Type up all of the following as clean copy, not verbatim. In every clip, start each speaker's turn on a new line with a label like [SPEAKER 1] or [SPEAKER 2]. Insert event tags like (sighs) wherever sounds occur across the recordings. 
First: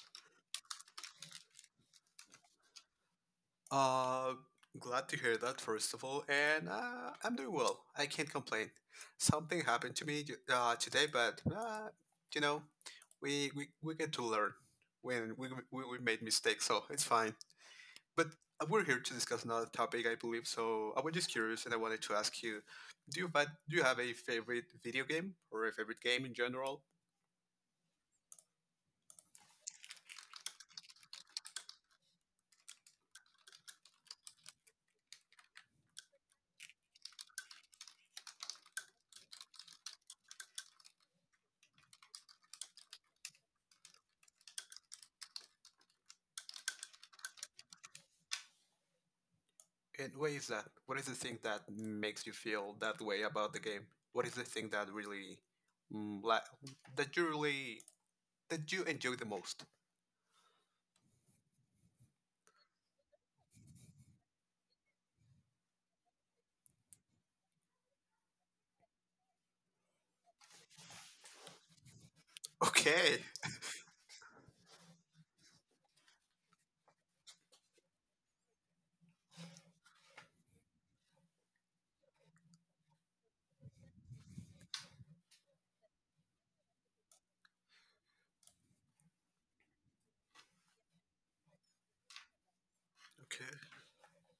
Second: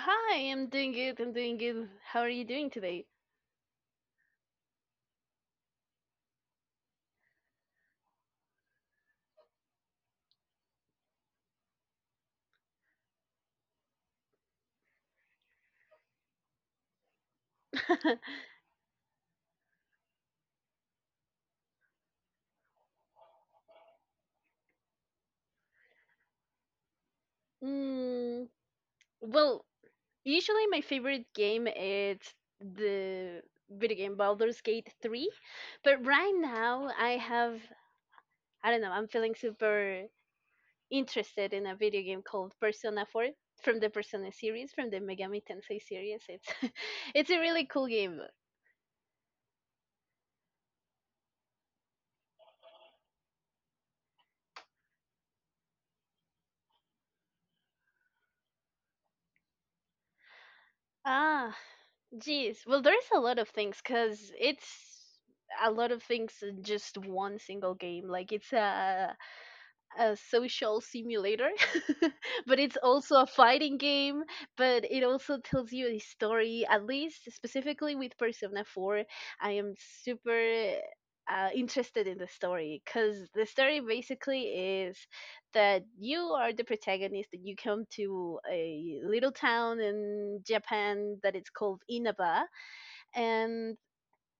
[SPEAKER 1] Hi, I'm doing good. I'm doing good. How are you doing today?
[SPEAKER 2] Uh, Glad to hear that, first of all, and I'm doing well. I can't complain. Something happened to me today, but you know, we get to learn when we made mistakes, so it's fine.
[SPEAKER 1] (laughs)
[SPEAKER 2] But we're here to discuss another topic, I believe. So I was just curious, and I wanted to ask you, do you do you have a favorite video game or a favorite game in general?
[SPEAKER 1] Mm, well, usually my favorite game is the video game Baldur's Gate 3, but right now I have, I don't know, I'm feeling super interested in a video game called Persona 4 from the Persona series, from the Megami Tensei series. It's (laughs) it's a really cool game.
[SPEAKER 2] And why is that? What is the thing that makes you feel that way about the game? What is the thing mm, la- that you really, that you enjoy the most? (laughs)
[SPEAKER 1] Ah, geez, well, there's a lot of things because it's a lot of things in just one single game. Like it's a social simulator, (laughs) but it's also
[SPEAKER 2] Okay.
[SPEAKER 1] a fighting game. But it also tells you a story. At least specifically with Persona 4, I am super interested in the story, because the story basically is that you are the protagonist. That you come to a little town in Japan that it's called Inaba,
[SPEAKER 2] Okay.
[SPEAKER 1] and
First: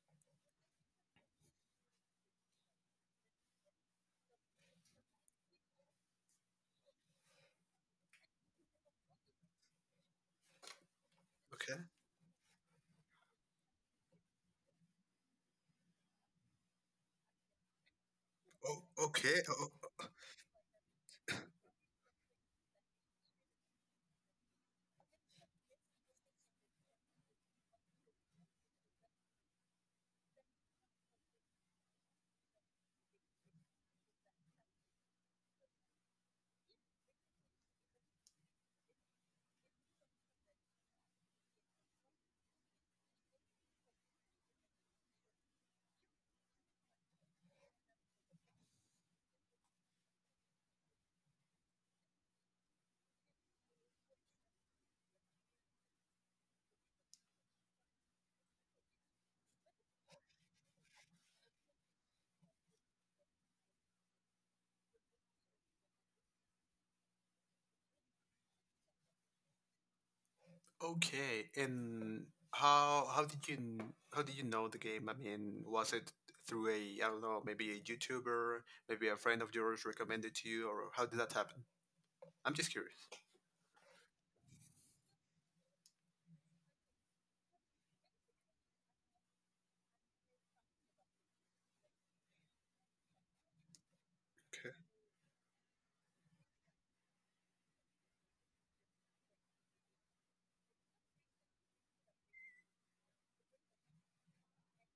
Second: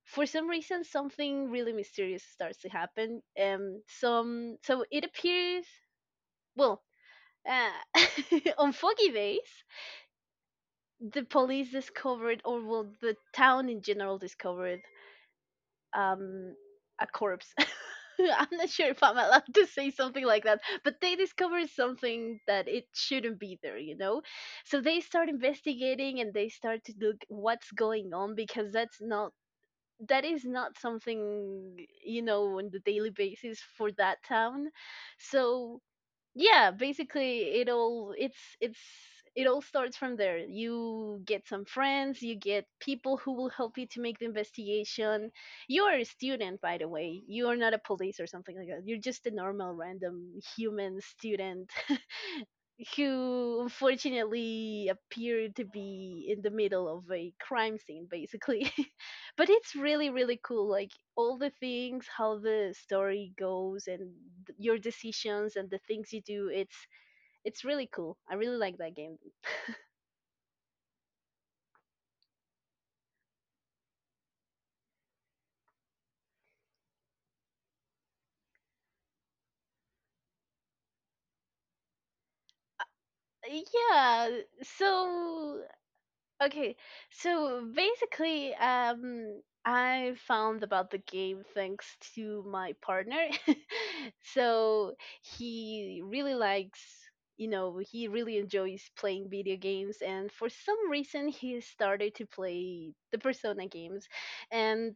[SPEAKER 1] for some reason something really mysterious starts to happen. Um some so it appears, well, uh, (laughs) on foggy days the police
[SPEAKER 2] Okay.
[SPEAKER 1] discovered, or well, the town in general discovered, um a corpse. (laughs) I'm not
[SPEAKER 2] Oh,
[SPEAKER 1] sure if I'm
[SPEAKER 2] okay.
[SPEAKER 1] allowed to say
[SPEAKER 2] Oh,
[SPEAKER 1] something like that, but they discovered something that it shouldn't be there. So they start investigating and they start to look what's going on, because that is not something on the daily basis for that town. So yeah, basically, it all starts from there. You get some friends, you get people who will help you to make the investigation. You're a student, by the way. You're not a police or something like that. You're just a normal, random, human student who unfortunately appeared to be in the middle of a crime scene, basically. (laughs) But it's really really cool, like all the things how the story goes, and your decisions and the things you do, it's really cool. I really like that game,
[SPEAKER 2] okay. And how did you know the game? I mean, was it through a I don't know, maybe a YouTuber, maybe a friend of yours recommended to you, or how did that happen? I'm just curious.
[SPEAKER 1] yeah. so Okay, so basically, I found about the game thanks to my partner. (laughs) So he really likes, he really enjoys playing video games, and for some reason he started to play the Persona games, and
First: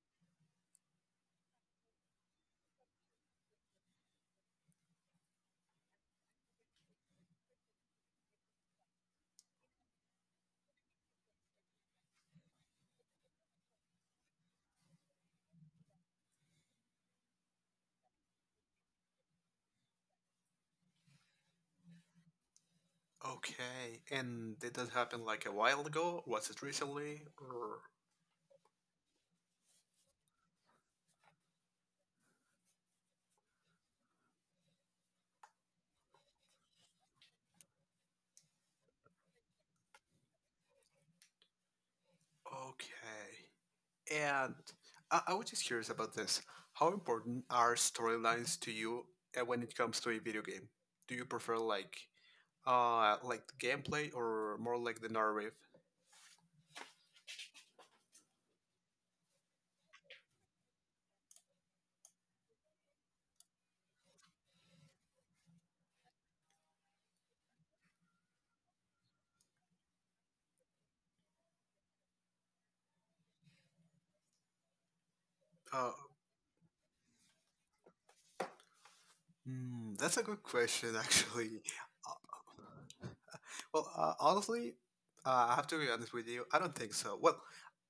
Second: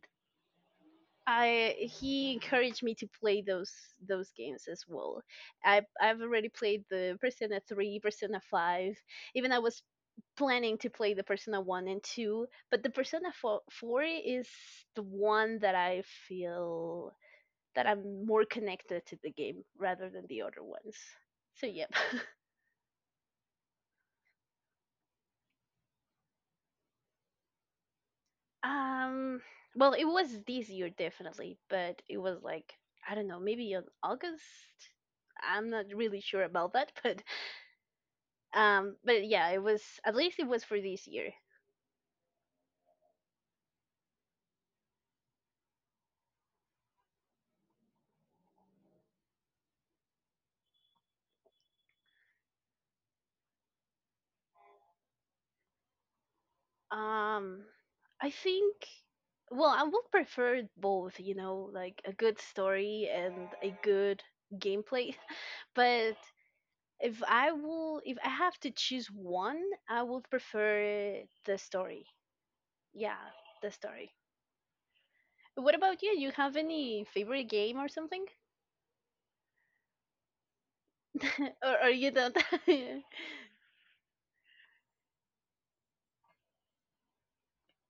[SPEAKER 1] I he encouraged me to play those games as well. I've already played the Persona 3, Persona 5, even I was planning to play the Persona 1 and 2, but the Persona 4 is the one that I feel that I'm more connected to the game rather than the other ones. So, yep.
[SPEAKER 2] Okay, and did that happen like a while ago? Was it recently? Or
[SPEAKER 1] (laughs) um, well, it was this year definitely, but it was like, I don't know, maybe in August? I'm not really sure about that. (laughs) But yeah, it was, at least it was, for this year.
[SPEAKER 2] okay. And I was just curious about this. How important are storylines to you when it comes to a video game? Do you prefer like the gameplay or more like the narrative?
[SPEAKER 1] Um, I think, well, I would prefer both, like a good story and a good gameplay. (laughs) But if I have to choose one, I would prefer the story. Yeah, the story. What
[SPEAKER 2] Uh,
[SPEAKER 1] about you? You have any favorite game or something?
[SPEAKER 2] that's a good question (laughs) actually.
[SPEAKER 1] (laughs) Or you don't? (laughs)
[SPEAKER 2] Well, honestly, I have to be honest with you. I don't think so. Well,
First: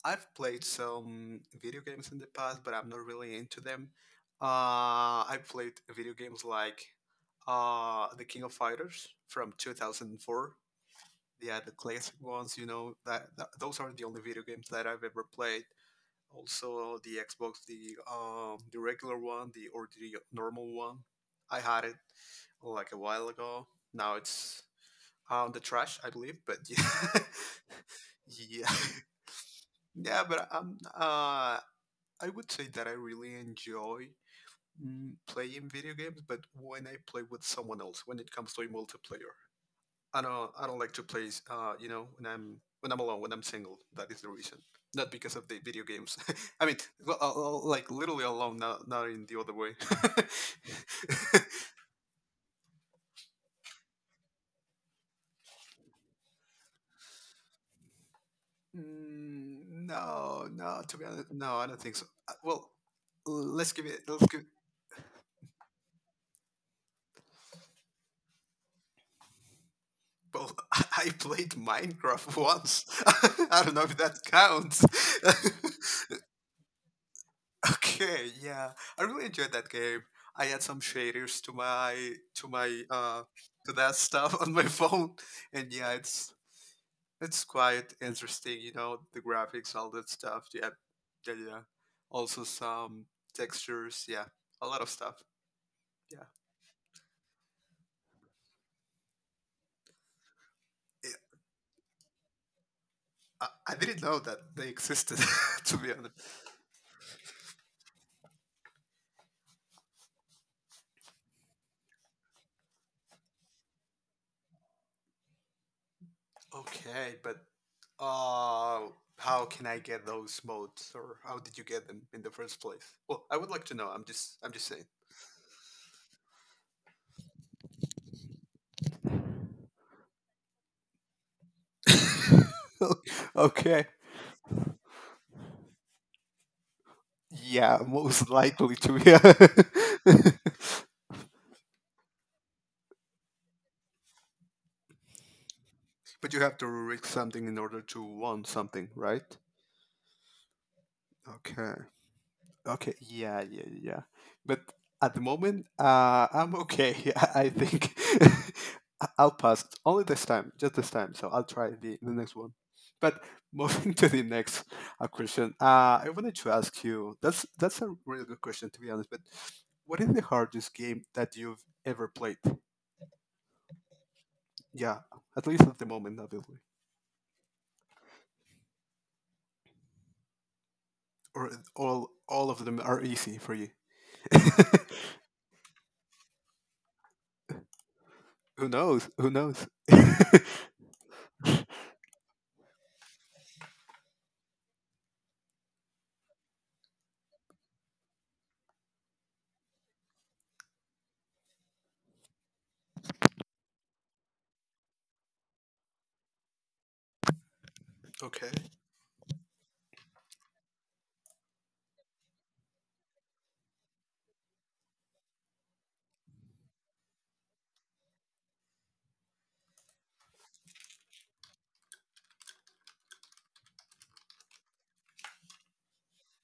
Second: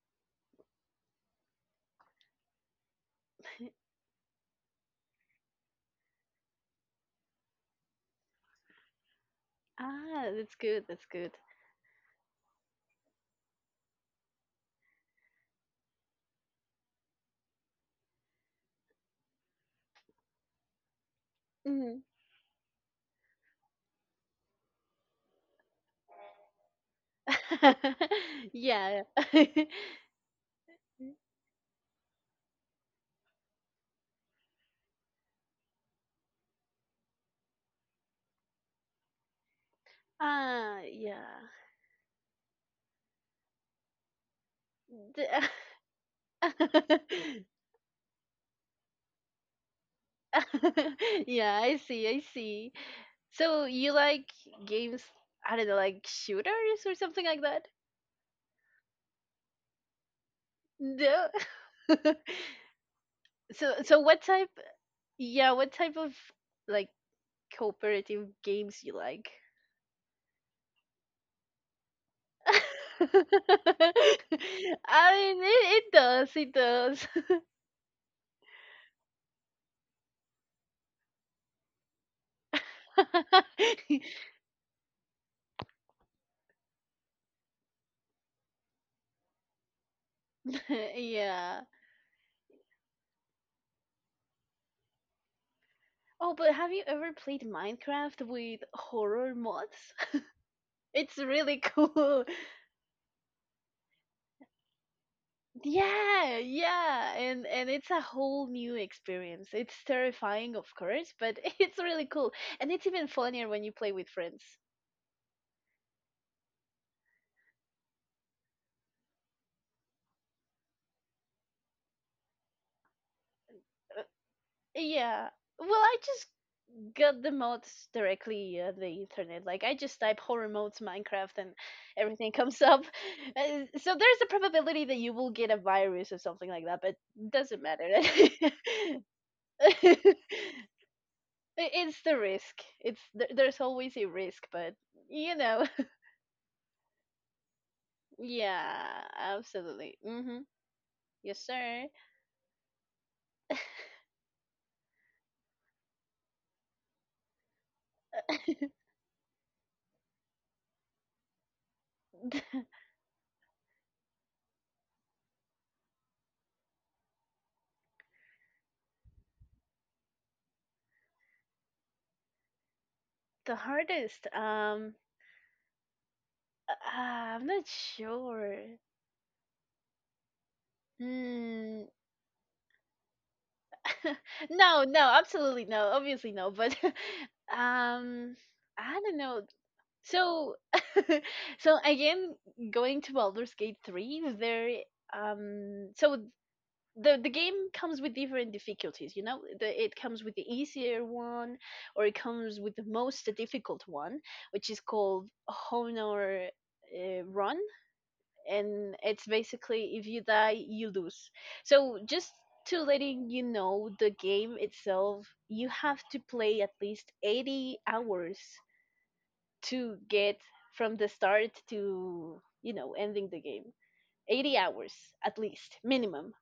[SPEAKER 2] I've played some video games in the past, but I'm not really into them. I played video games like The King of Fighters from
[SPEAKER 1] Ah, that's
[SPEAKER 2] 2004.
[SPEAKER 1] good. That's good.
[SPEAKER 2] Yeah, the classic ones. You know that those are the only video games that I've ever played. Also, the Xbox, the regular one, the normal one. I had it
[SPEAKER 1] Mhm.
[SPEAKER 2] like a while ago. Now it's the trash, I believe. But (laughs) yeah,
[SPEAKER 1] (laughs)
[SPEAKER 2] yeah,
[SPEAKER 1] Yeah.
[SPEAKER 2] (laughs)
[SPEAKER 1] (laughs)
[SPEAKER 2] yeah. But I would say that I really enjoy playing video games, but when I play with someone else, when it comes to a multiplayer, I don't
[SPEAKER 1] Ah,
[SPEAKER 2] like to play.
[SPEAKER 1] yeah.
[SPEAKER 2] When I'm alone, when I'm single, that is the reason. Not because
[SPEAKER 1] The-
[SPEAKER 2] of the video games. (laughs) I mean, well,
[SPEAKER 1] (laughs) (laughs)
[SPEAKER 2] like literally alone, not in the other way.
[SPEAKER 1] yeah,
[SPEAKER 2] (laughs)
[SPEAKER 1] I see, I see. So you like games, I don't know, like shooters or something like that?
[SPEAKER 2] Mm, no, no. To be
[SPEAKER 1] No.
[SPEAKER 2] honest, no, I don't think so.
[SPEAKER 1] (laughs)
[SPEAKER 2] Well,
[SPEAKER 1] so
[SPEAKER 2] let's give
[SPEAKER 1] so
[SPEAKER 2] it.
[SPEAKER 1] what
[SPEAKER 2] Let's give.
[SPEAKER 1] type yeah, what type of, like, cooperative games you like?
[SPEAKER 2] Well, (laughs) I played Minecraft once. (laughs)
[SPEAKER 1] (laughs)
[SPEAKER 2] I don't know if that counts.
[SPEAKER 1] I mean, it does, it does.
[SPEAKER 2] (laughs) Okay, yeah, I really enjoyed that game. I add some shaders to that (laughs)
[SPEAKER 1] (laughs)
[SPEAKER 2] stuff on my phone, and yeah, it's quite interesting. You know, the graphics, all that stuff. Yeah, yeah, yeah.
[SPEAKER 1] Yeah.
[SPEAKER 2] Also some textures. Yeah, a lot of stuff. Yeah.
[SPEAKER 1] Oh, but have you ever played Minecraft with horror mods? (laughs) It's really cool.
[SPEAKER 2] I didn't know that they existed, (laughs) to be honest.
[SPEAKER 1] Yeah, yeah, and it's a whole new experience. It's terrifying, of course, but (laughs) it's really cool, and it's even funnier when you play with friends.
[SPEAKER 2] Okay, but uh, how can I get those modes, or how did you get them in the first place? Well, I would like to know. I'm just
[SPEAKER 1] Yeah. Well, I just got the mods directly on the internet. Like I just type horror modes Minecraft and everything
[SPEAKER 2] saying.
[SPEAKER 1] comes up. (laughs)
[SPEAKER 2] (laughs) Okay.
[SPEAKER 1] So there's a probability that you will get a virus or something like that, but doesn't
[SPEAKER 2] Yeah,
[SPEAKER 1] matter.
[SPEAKER 2] most likely to
[SPEAKER 1] (laughs)
[SPEAKER 2] be.
[SPEAKER 1] It-
[SPEAKER 2] (laughs)
[SPEAKER 1] It's the risk. It's there's always a risk, but you know.
[SPEAKER 2] But you have to risk something in order to want
[SPEAKER 1] Yeah,
[SPEAKER 2] something, right?
[SPEAKER 1] absolutely. Mm-hmm. Yes,
[SPEAKER 2] Okay.
[SPEAKER 1] sir.
[SPEAKER 2] Okay, yeah, yeah, yeah. But at the moment, I'm okay. (laughs) I think
[SPEAKER 1] (laughs) the,
[SPEAKER 2] (laughs) I'll pass only this time, just this time. So I'll try the next one. But moving (laughs) to the next question, I wanted to ask you. That's a really good question, to be honest. But what is the hardest game that you've ever played?
[SPEAKER 1] the hardest.
[SPEAKER 2] Yeah, at least at the moment, obviously.
[SPEAKER 1] I'm not sure.
[SPEAKER 2] Or
[SPEAKER 1] Hmm.
[SPEAKER 2] all of them are easy for you?
[SPEAKER 1] (laughs) No,
[SPEAKER 2] (laughs)
[SPEAKER 1] no, absolutely no. Obviously no. But (laughs)
[SPEAKER 2] Who
[SPEAKER 1] I
[SPEAKER 2] knows?
[SPEAKER 1] don't
[SPEAKER 2] Who
[SPEAKER 1] know.
[SPEAKER 2] knows?
[SPEAKER 1] So,
[SPEAKER 2] (laughs)
[SPEAKER 1] (laughs) so again, going to Baldur's Gate 3, there. So the game comes with different difficulties. It comes with the easier one, or it comes with the most difficult one, which is called honor run,
[SPEAKER 2] Okay.
[SPEAKER 1] and it's basically if you die you lose. So just to letting you know, the game itself you have to play at least 80 hours to get from the start to ending the game. 80 hours at least, minimum.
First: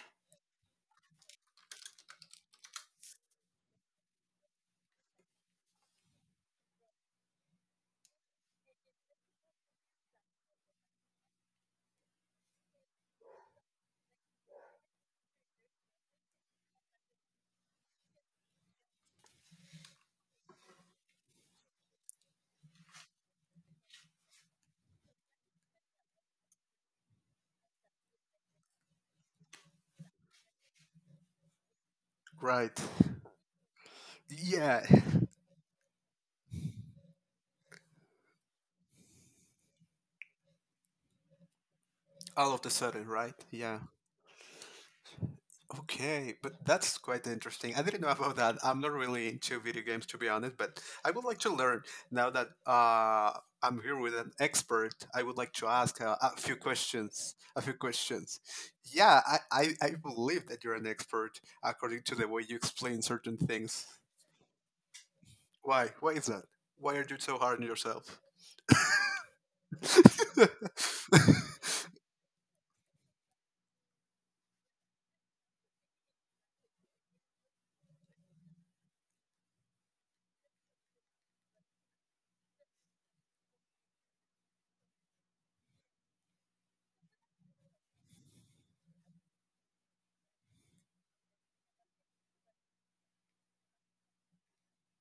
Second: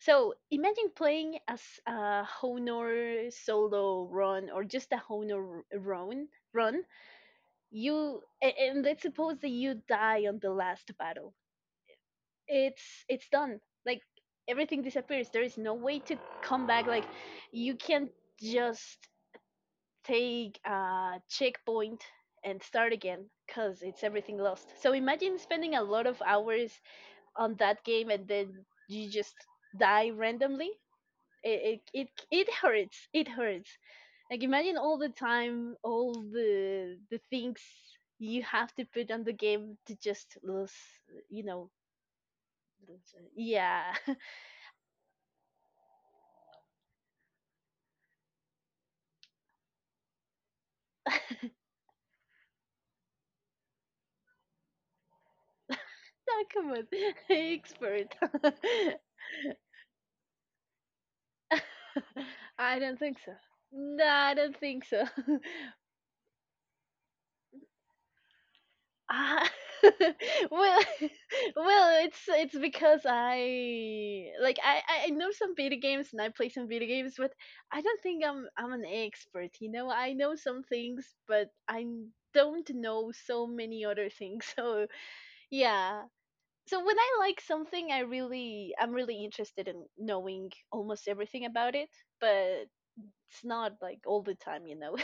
[SPEAKER 1] So imagine playing as a Honor solo run, or just a Honor run. Run and let's suppose that you die on the last battle. It's done. Like everything disappears. There is no way to come back. Like you can't just take a checkpoint and start again because it's everything lost. So imagine spending a lot of hours on that game and then you just die randomly. it it it, it
[SPEAKER 2] Right.
[SPEAKER 1] hurts it hurts Like imagine
[SPEAKER 2] Yeah,
[SPEAKER 1] all the time, all the things you have to put on the game to just lose you know
[SPEAKER 2] (laughs) all of the sudden,
[SPEAKER 1] lose.
[SPEAKER 2] right? Yeah.
[SPEAKER 1] Yeah.
[SPEAKER 2] Okay, but that's quite interesting. I didn't know about that. I'm not really into video games, to be honest, but I would like to learn now that I'm here with an expert. I would like to ask
[SPEAKER 1] (laughs) No,
[SPEAKER 2] a few
[SPEAKER 1] come on. (laughs)
[SPEAKER 2] questions. A few
[SPEAKER 1] Expert.
[SPEAKER 2] questions. Yeah, I believe that you're an expert according to the
[SPEAKER 1] (laughs)
[SPEAKER 2] way you
[SPEAKER 1] I don't
[SPEAKER 2] explain
[SPEAKER 1] think so.
[SPEAKER 2] certain things.
[SPEAKER 1] No, I don't think so. (laughs)
[SPEAKER 2] Why? Why is that? Why are you so hard on yourself?
[SPEAKER 1] Ah, (laughs) well, (laughs)
[SPEAKER 2] (laughs)
[SPEAKER 1] well, it's because I like, I know some video games, and I play some video games, but I don't think I'm an expert. You know, I know some things, but I don't know so many other things. (laughs) So yeah. So when I like something, I'm really interested in knowing almost everything about it, but it's not like all the time.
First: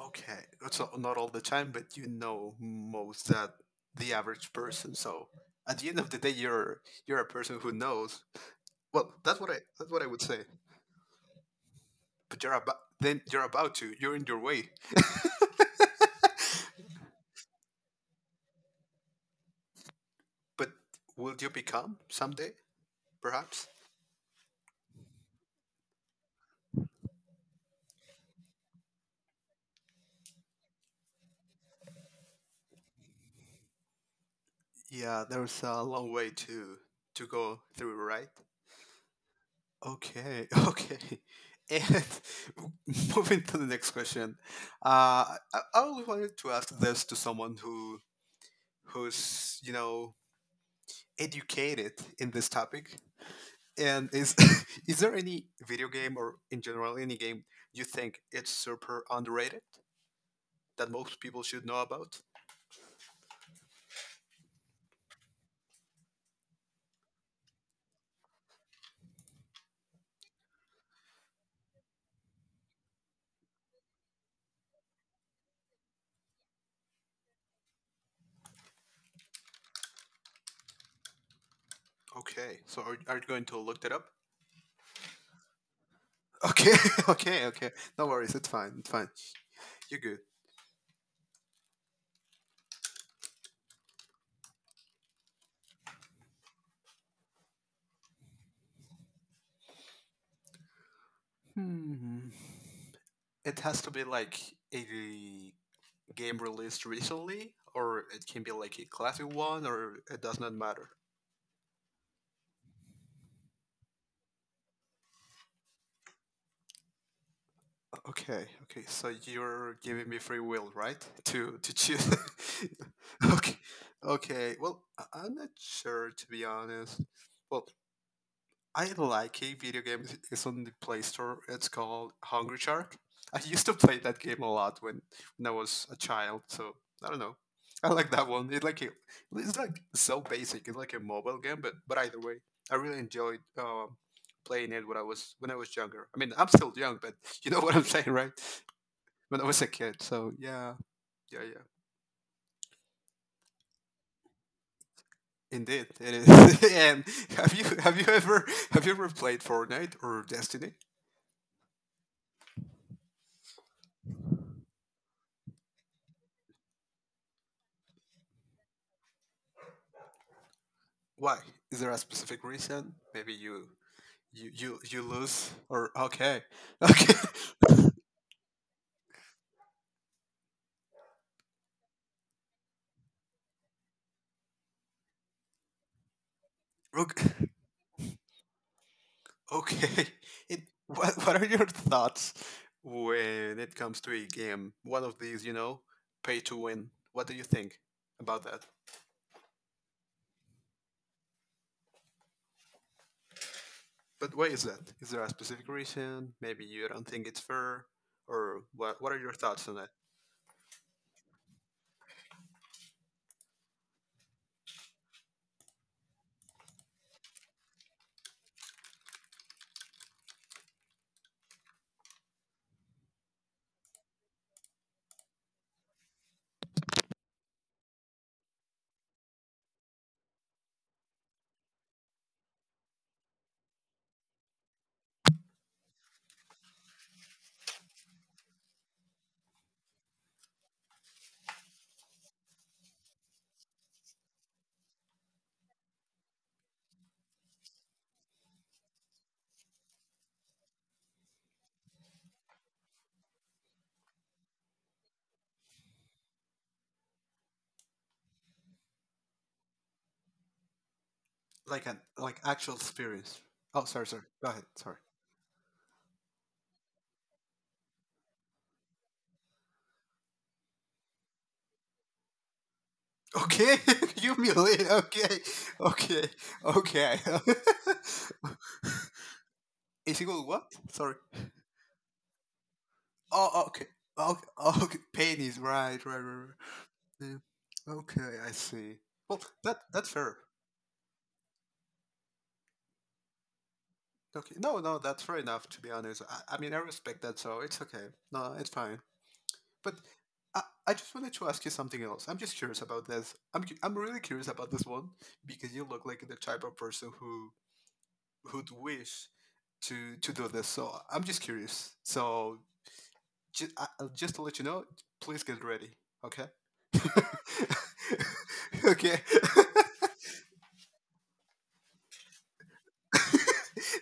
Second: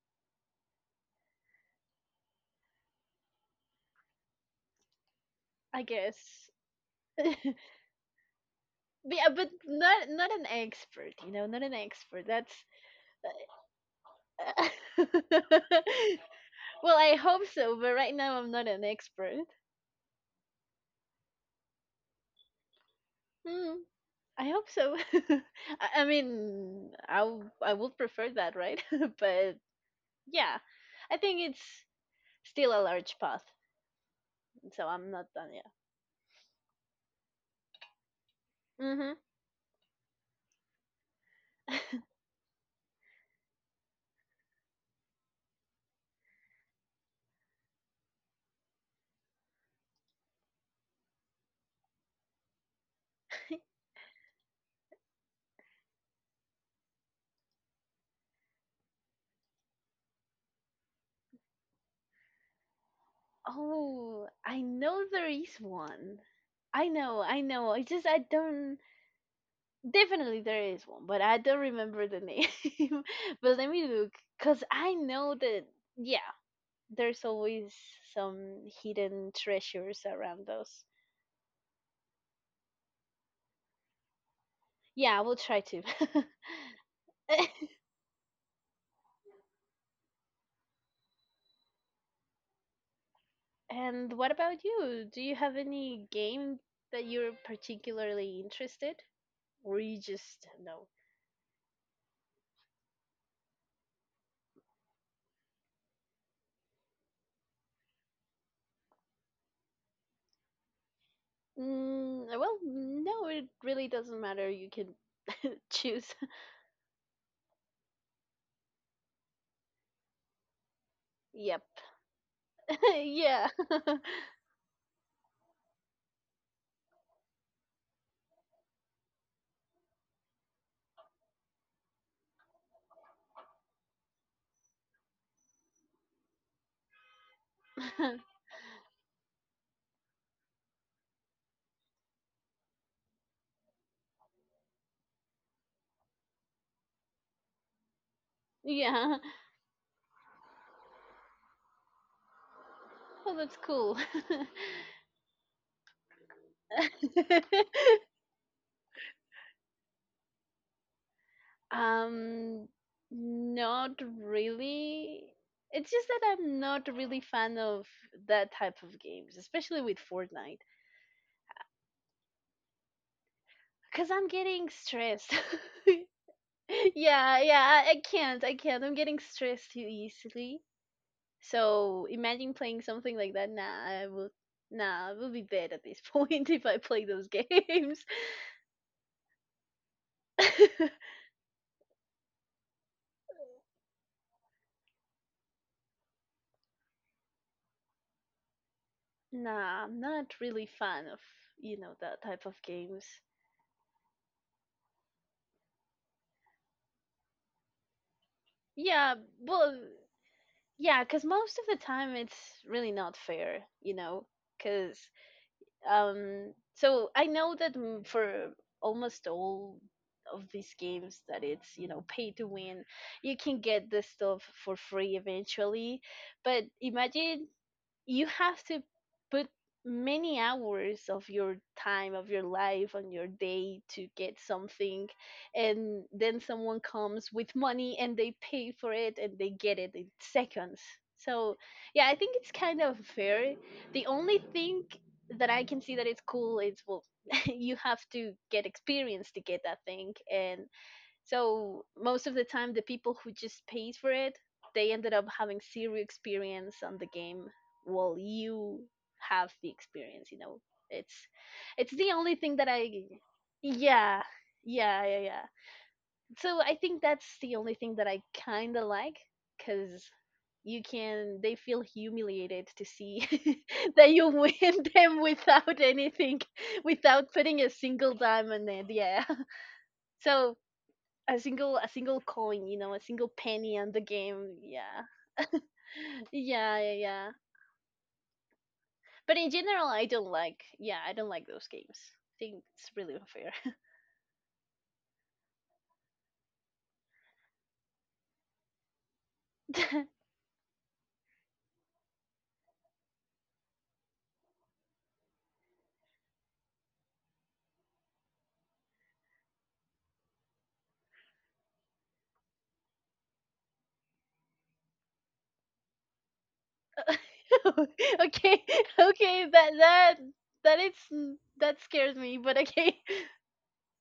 [SPEAKER 2] Okay, so not all the time, but you know most that the average person. So
[SPEAKER 1] (laughs)
[SPEAKER 2] at
[SPEAKER 1] I
[SPEAKER 2] the end of the day,
[SPEAKER 1] guess.
[SPEAKER 2] you're a person who knows. Well,
[SPEAKER 1] But yeah, but
[SPEAKER 2] that's what I
[SPEAKER 1] not
[SPEAKER 2] would say.
[SPEAKER 1] an expert, not an expert.
[SPEAKER 2] But you're
[SPEAKER 1] That's
[SPEAKER 2] about then you're about to you're in your way.
[SPEAKER 1] (laughs) well, I hope so, but right now I'm not an expert.
[SPEAKER 2] But will you become someday, perhaps?
[SPEAKER 1] Hmm, I hope so. (laughs) I mean, I would prefer that, right? (laughs) but yeah, I think it's still a large path, so I'm
[SPEAKER 2] Yeah,
[SPEAKER 1] not done
[SPEAKER 2] there's
[SPEAKER 1] yet.
[SPEAKER 2] a long way to go through, right?
[SPEAKER 1] Hmm.
[SPEAKER 2] Okay, (laughs) okay. And (laughs) moving to the next question, I always wanted to ask this to someone who who's you know educated in this topic. And is (laughs) is there any video game or in general any game you think it's super underrated that most people should know about?
[SPEAKER 1] Oh, I know there is one. I know, I know. I just I don't Definitely there is one, but I don't remember the name. (laughs) But let me look, cause I know that, yeah, there's always some hidden treasures around us.
[SPEAKER 2] Okay, so are you going to look that up?
[SPEAKER 1] Yeah, I will try to.
[SPEAKER 2] Okay, (laughs) okay,
[SPEAKER 1] (laughs)
[SPEAKER 2] okay. No worries, it's fine, it's fine. You're good.
[SPEAKER 1] And what about you? Do you have any game that you're particularly interested, or you just no?
[SPEAKER 2] Hmm. It has to be like a game released recently, or it can be like a classic one, or it does not matter.
[SPEAKER 1] Well, no, it really doesn't matter. You can (laughs) choose.
[SPEAKER 2] Okay, okay. So you're giving me free will, right? To
[SPEAKER 1] Yep.
[SPEAKER 2] to choose.
[SPEAKER 1] (laughs)
[SPEAKER 2] (laughs)
[SPEAKER 1] Yeah.
[SPEAKER 2] Okay, okay. Well, I'm not sure to be honest. Well, I like a video game. It's on the Play Store. It's called Hungry Shark. I used to play that game a lot when I was a child. So I don't know. I like that
[SPEAKER 1] (laughs)
[SPEAKER 2] one. It's like so basic. It's like a mobile game, but either way, I really enjoyed playing it when I was younger. I mean, I'm still young, but you know (laughs) what I'm saying, right?
[SPEAKER 1] Yeah.
[SPEAKER 2] When I was a kid. So yeah, yeah, yeah.
[SPEAKER 1] Oh, that's cool.
[SPEAKER 2] Indeed, it is. (laughs) And have you have
[SPEAKER 1] (laughs)
[SPEAKER 2] you
[SPEAKER 1] (laughs)
[SPEAKER 2] ever have you ever played Fortnite or Destiny?
[SPEAKER 1] Um, not really. It's just that I'm not really fan of that type of games, especially with Fortnite,
[SPEAKER 2] Why? Is there a specific reason? Maybe you
[SPEAKER 1] because I'm getting
[SPEAKER 2] you
[SPEAKER 1] stressed.
[SPEAKER 2] lose or
[SPEAKER 1] (laughs)
[SPEAKER 2] okay, (laughs) okay,
[SPEAKER 1] Yeah, yeah, I can't, I can't. I'm getting stressed too easily. So imagine playing something like that. Nah, I will. Nah, I will be bad at this (laughs) point if I play those
[SPEAKER 2] ok-
[SPEAKER 1] games.
[SPEAKER 2] okay. It,
[SPEAKER 1] (laughs)
[SPEAKER 2] what what are your thoughts when it comes to a game? One of these, pay to win. What do you think about that?
[SPEAKER 1] Nah, I'm not really fan of that type of games.
[SPEAKER 2] But why is that? Is there a specific reason? Maybe you don't think it's fair, or what? What
[SPEAKER 1] Yeah,
[SPEAKER 2] are your thoughts
[SPEAKER 1] well,
[SPEAKER 2] on?
[SPEAKER 1] yeah, because most of the time it's really not fair, because, so I know that for almost all of these games that it's pay to win, you can get the stuff for free eventually. But imagine, you have to put many hours of your time, of your life, on your day to get something, and then someone comes with money and they pay for it and they get it in seconds. So yeah, I think it's kind of fair. The only thing that I can see that it's cool is, well, (laughs) you have to get experience to get that thing, and so most of the time, the people who just paid for it, they ended up having zero experience on the game, while you have the experience. It's
[SPEAKER 2] Like
[SPEAKER 1] it's
[SPEAKER 2] an
[SPEAKER 1] the only
[SPEAKER 2] like
[SPEAKER 1] thing that
[SPEAKER 2] actual
[SPEAKER 1] I,
[SPEAKER 2] experience. Oh, sorry,
[SPEAKER 1] yeah,
[SPEAKER 2] sorry. Go ahead. Sorry.
[SPEAKER 1] yeah, yeah, yeah. So I think that's the only thing that I kind of like, cause you can they feel humiliated to see (laughs)
[SPEAKER 2] Okay,
[SPEAKER 1] that
[SPEAKER 2] (laughs)
[SPEAKER 1] you
[SPEAKER 2] you
[SPEAKER 1] win
[SPEAKER 2] humiliate.
[SPEAKER 1] them
[SPEAKER 2] Okay,
[SPEAKER 1] without
[SPEAKER 2] okay,
[SPEAKER 1] anything,
[SPEAKER 2] okay.
[SPEAKER 1] without putting a
[SPEAKER 2] (laughs)
[SPEAKER 1] single diamond in, yeah.
[SPEAKER 2] Is
[SPEAKER 1] (laughs)
[SPEAKER 2] it called
[SPEAKER 1] So
[SPEAKER 2] what? Sorry.
[SPEAKER 1] a single coin, a single
[SPEAKER 2] Oh,
[SPEAKER 1] penny
[SPEAKER 2] okay.
[SPEAKER 1] on the
[SPEAKER 2] Okay,
[SPEAKER 1] game,
[SPEAKER 2] okay.
[SPEAKER 1] yeah,
[SPEAKER 2] Pennies, right, right, right, right.
[SPEAKER 1] yeah, yeah, yeah.
[SPEAKER 2] Yeah. Okay, I see.
[SPEAKER 1] But
[SPEAKER 2] Well,
[SPEAKER 1] in
[SPEAKER 2] that
[SPEAKER 1] general, I
[SPEAKER 2] that's
[SPEAKER 1] don't
[SPEAKER 2] fair.
[SPEAKER 1] like yeah, I don't like those games, I think it's really unfair.
[SPEAKER 2] Okay, no, no, that's fair enough. To be honest, I mean, I respect that, so it's okay. No, it's fine. But I, I just wanted to ask you something else. I'm just curious about this. I'm really curious about this one because you look like the type of person who'd wish to do this. So I'm just curious. So just just to let you know, please get ready. Okay.
[SPEAKER 1] (laughs) Okay,
[SPEAKER 2] (laughs) Okay.
[SPEAKER 1] okay,
[SPEAKER 2] (laughs)
[SPEAKER 1] that is that scares me, but okay.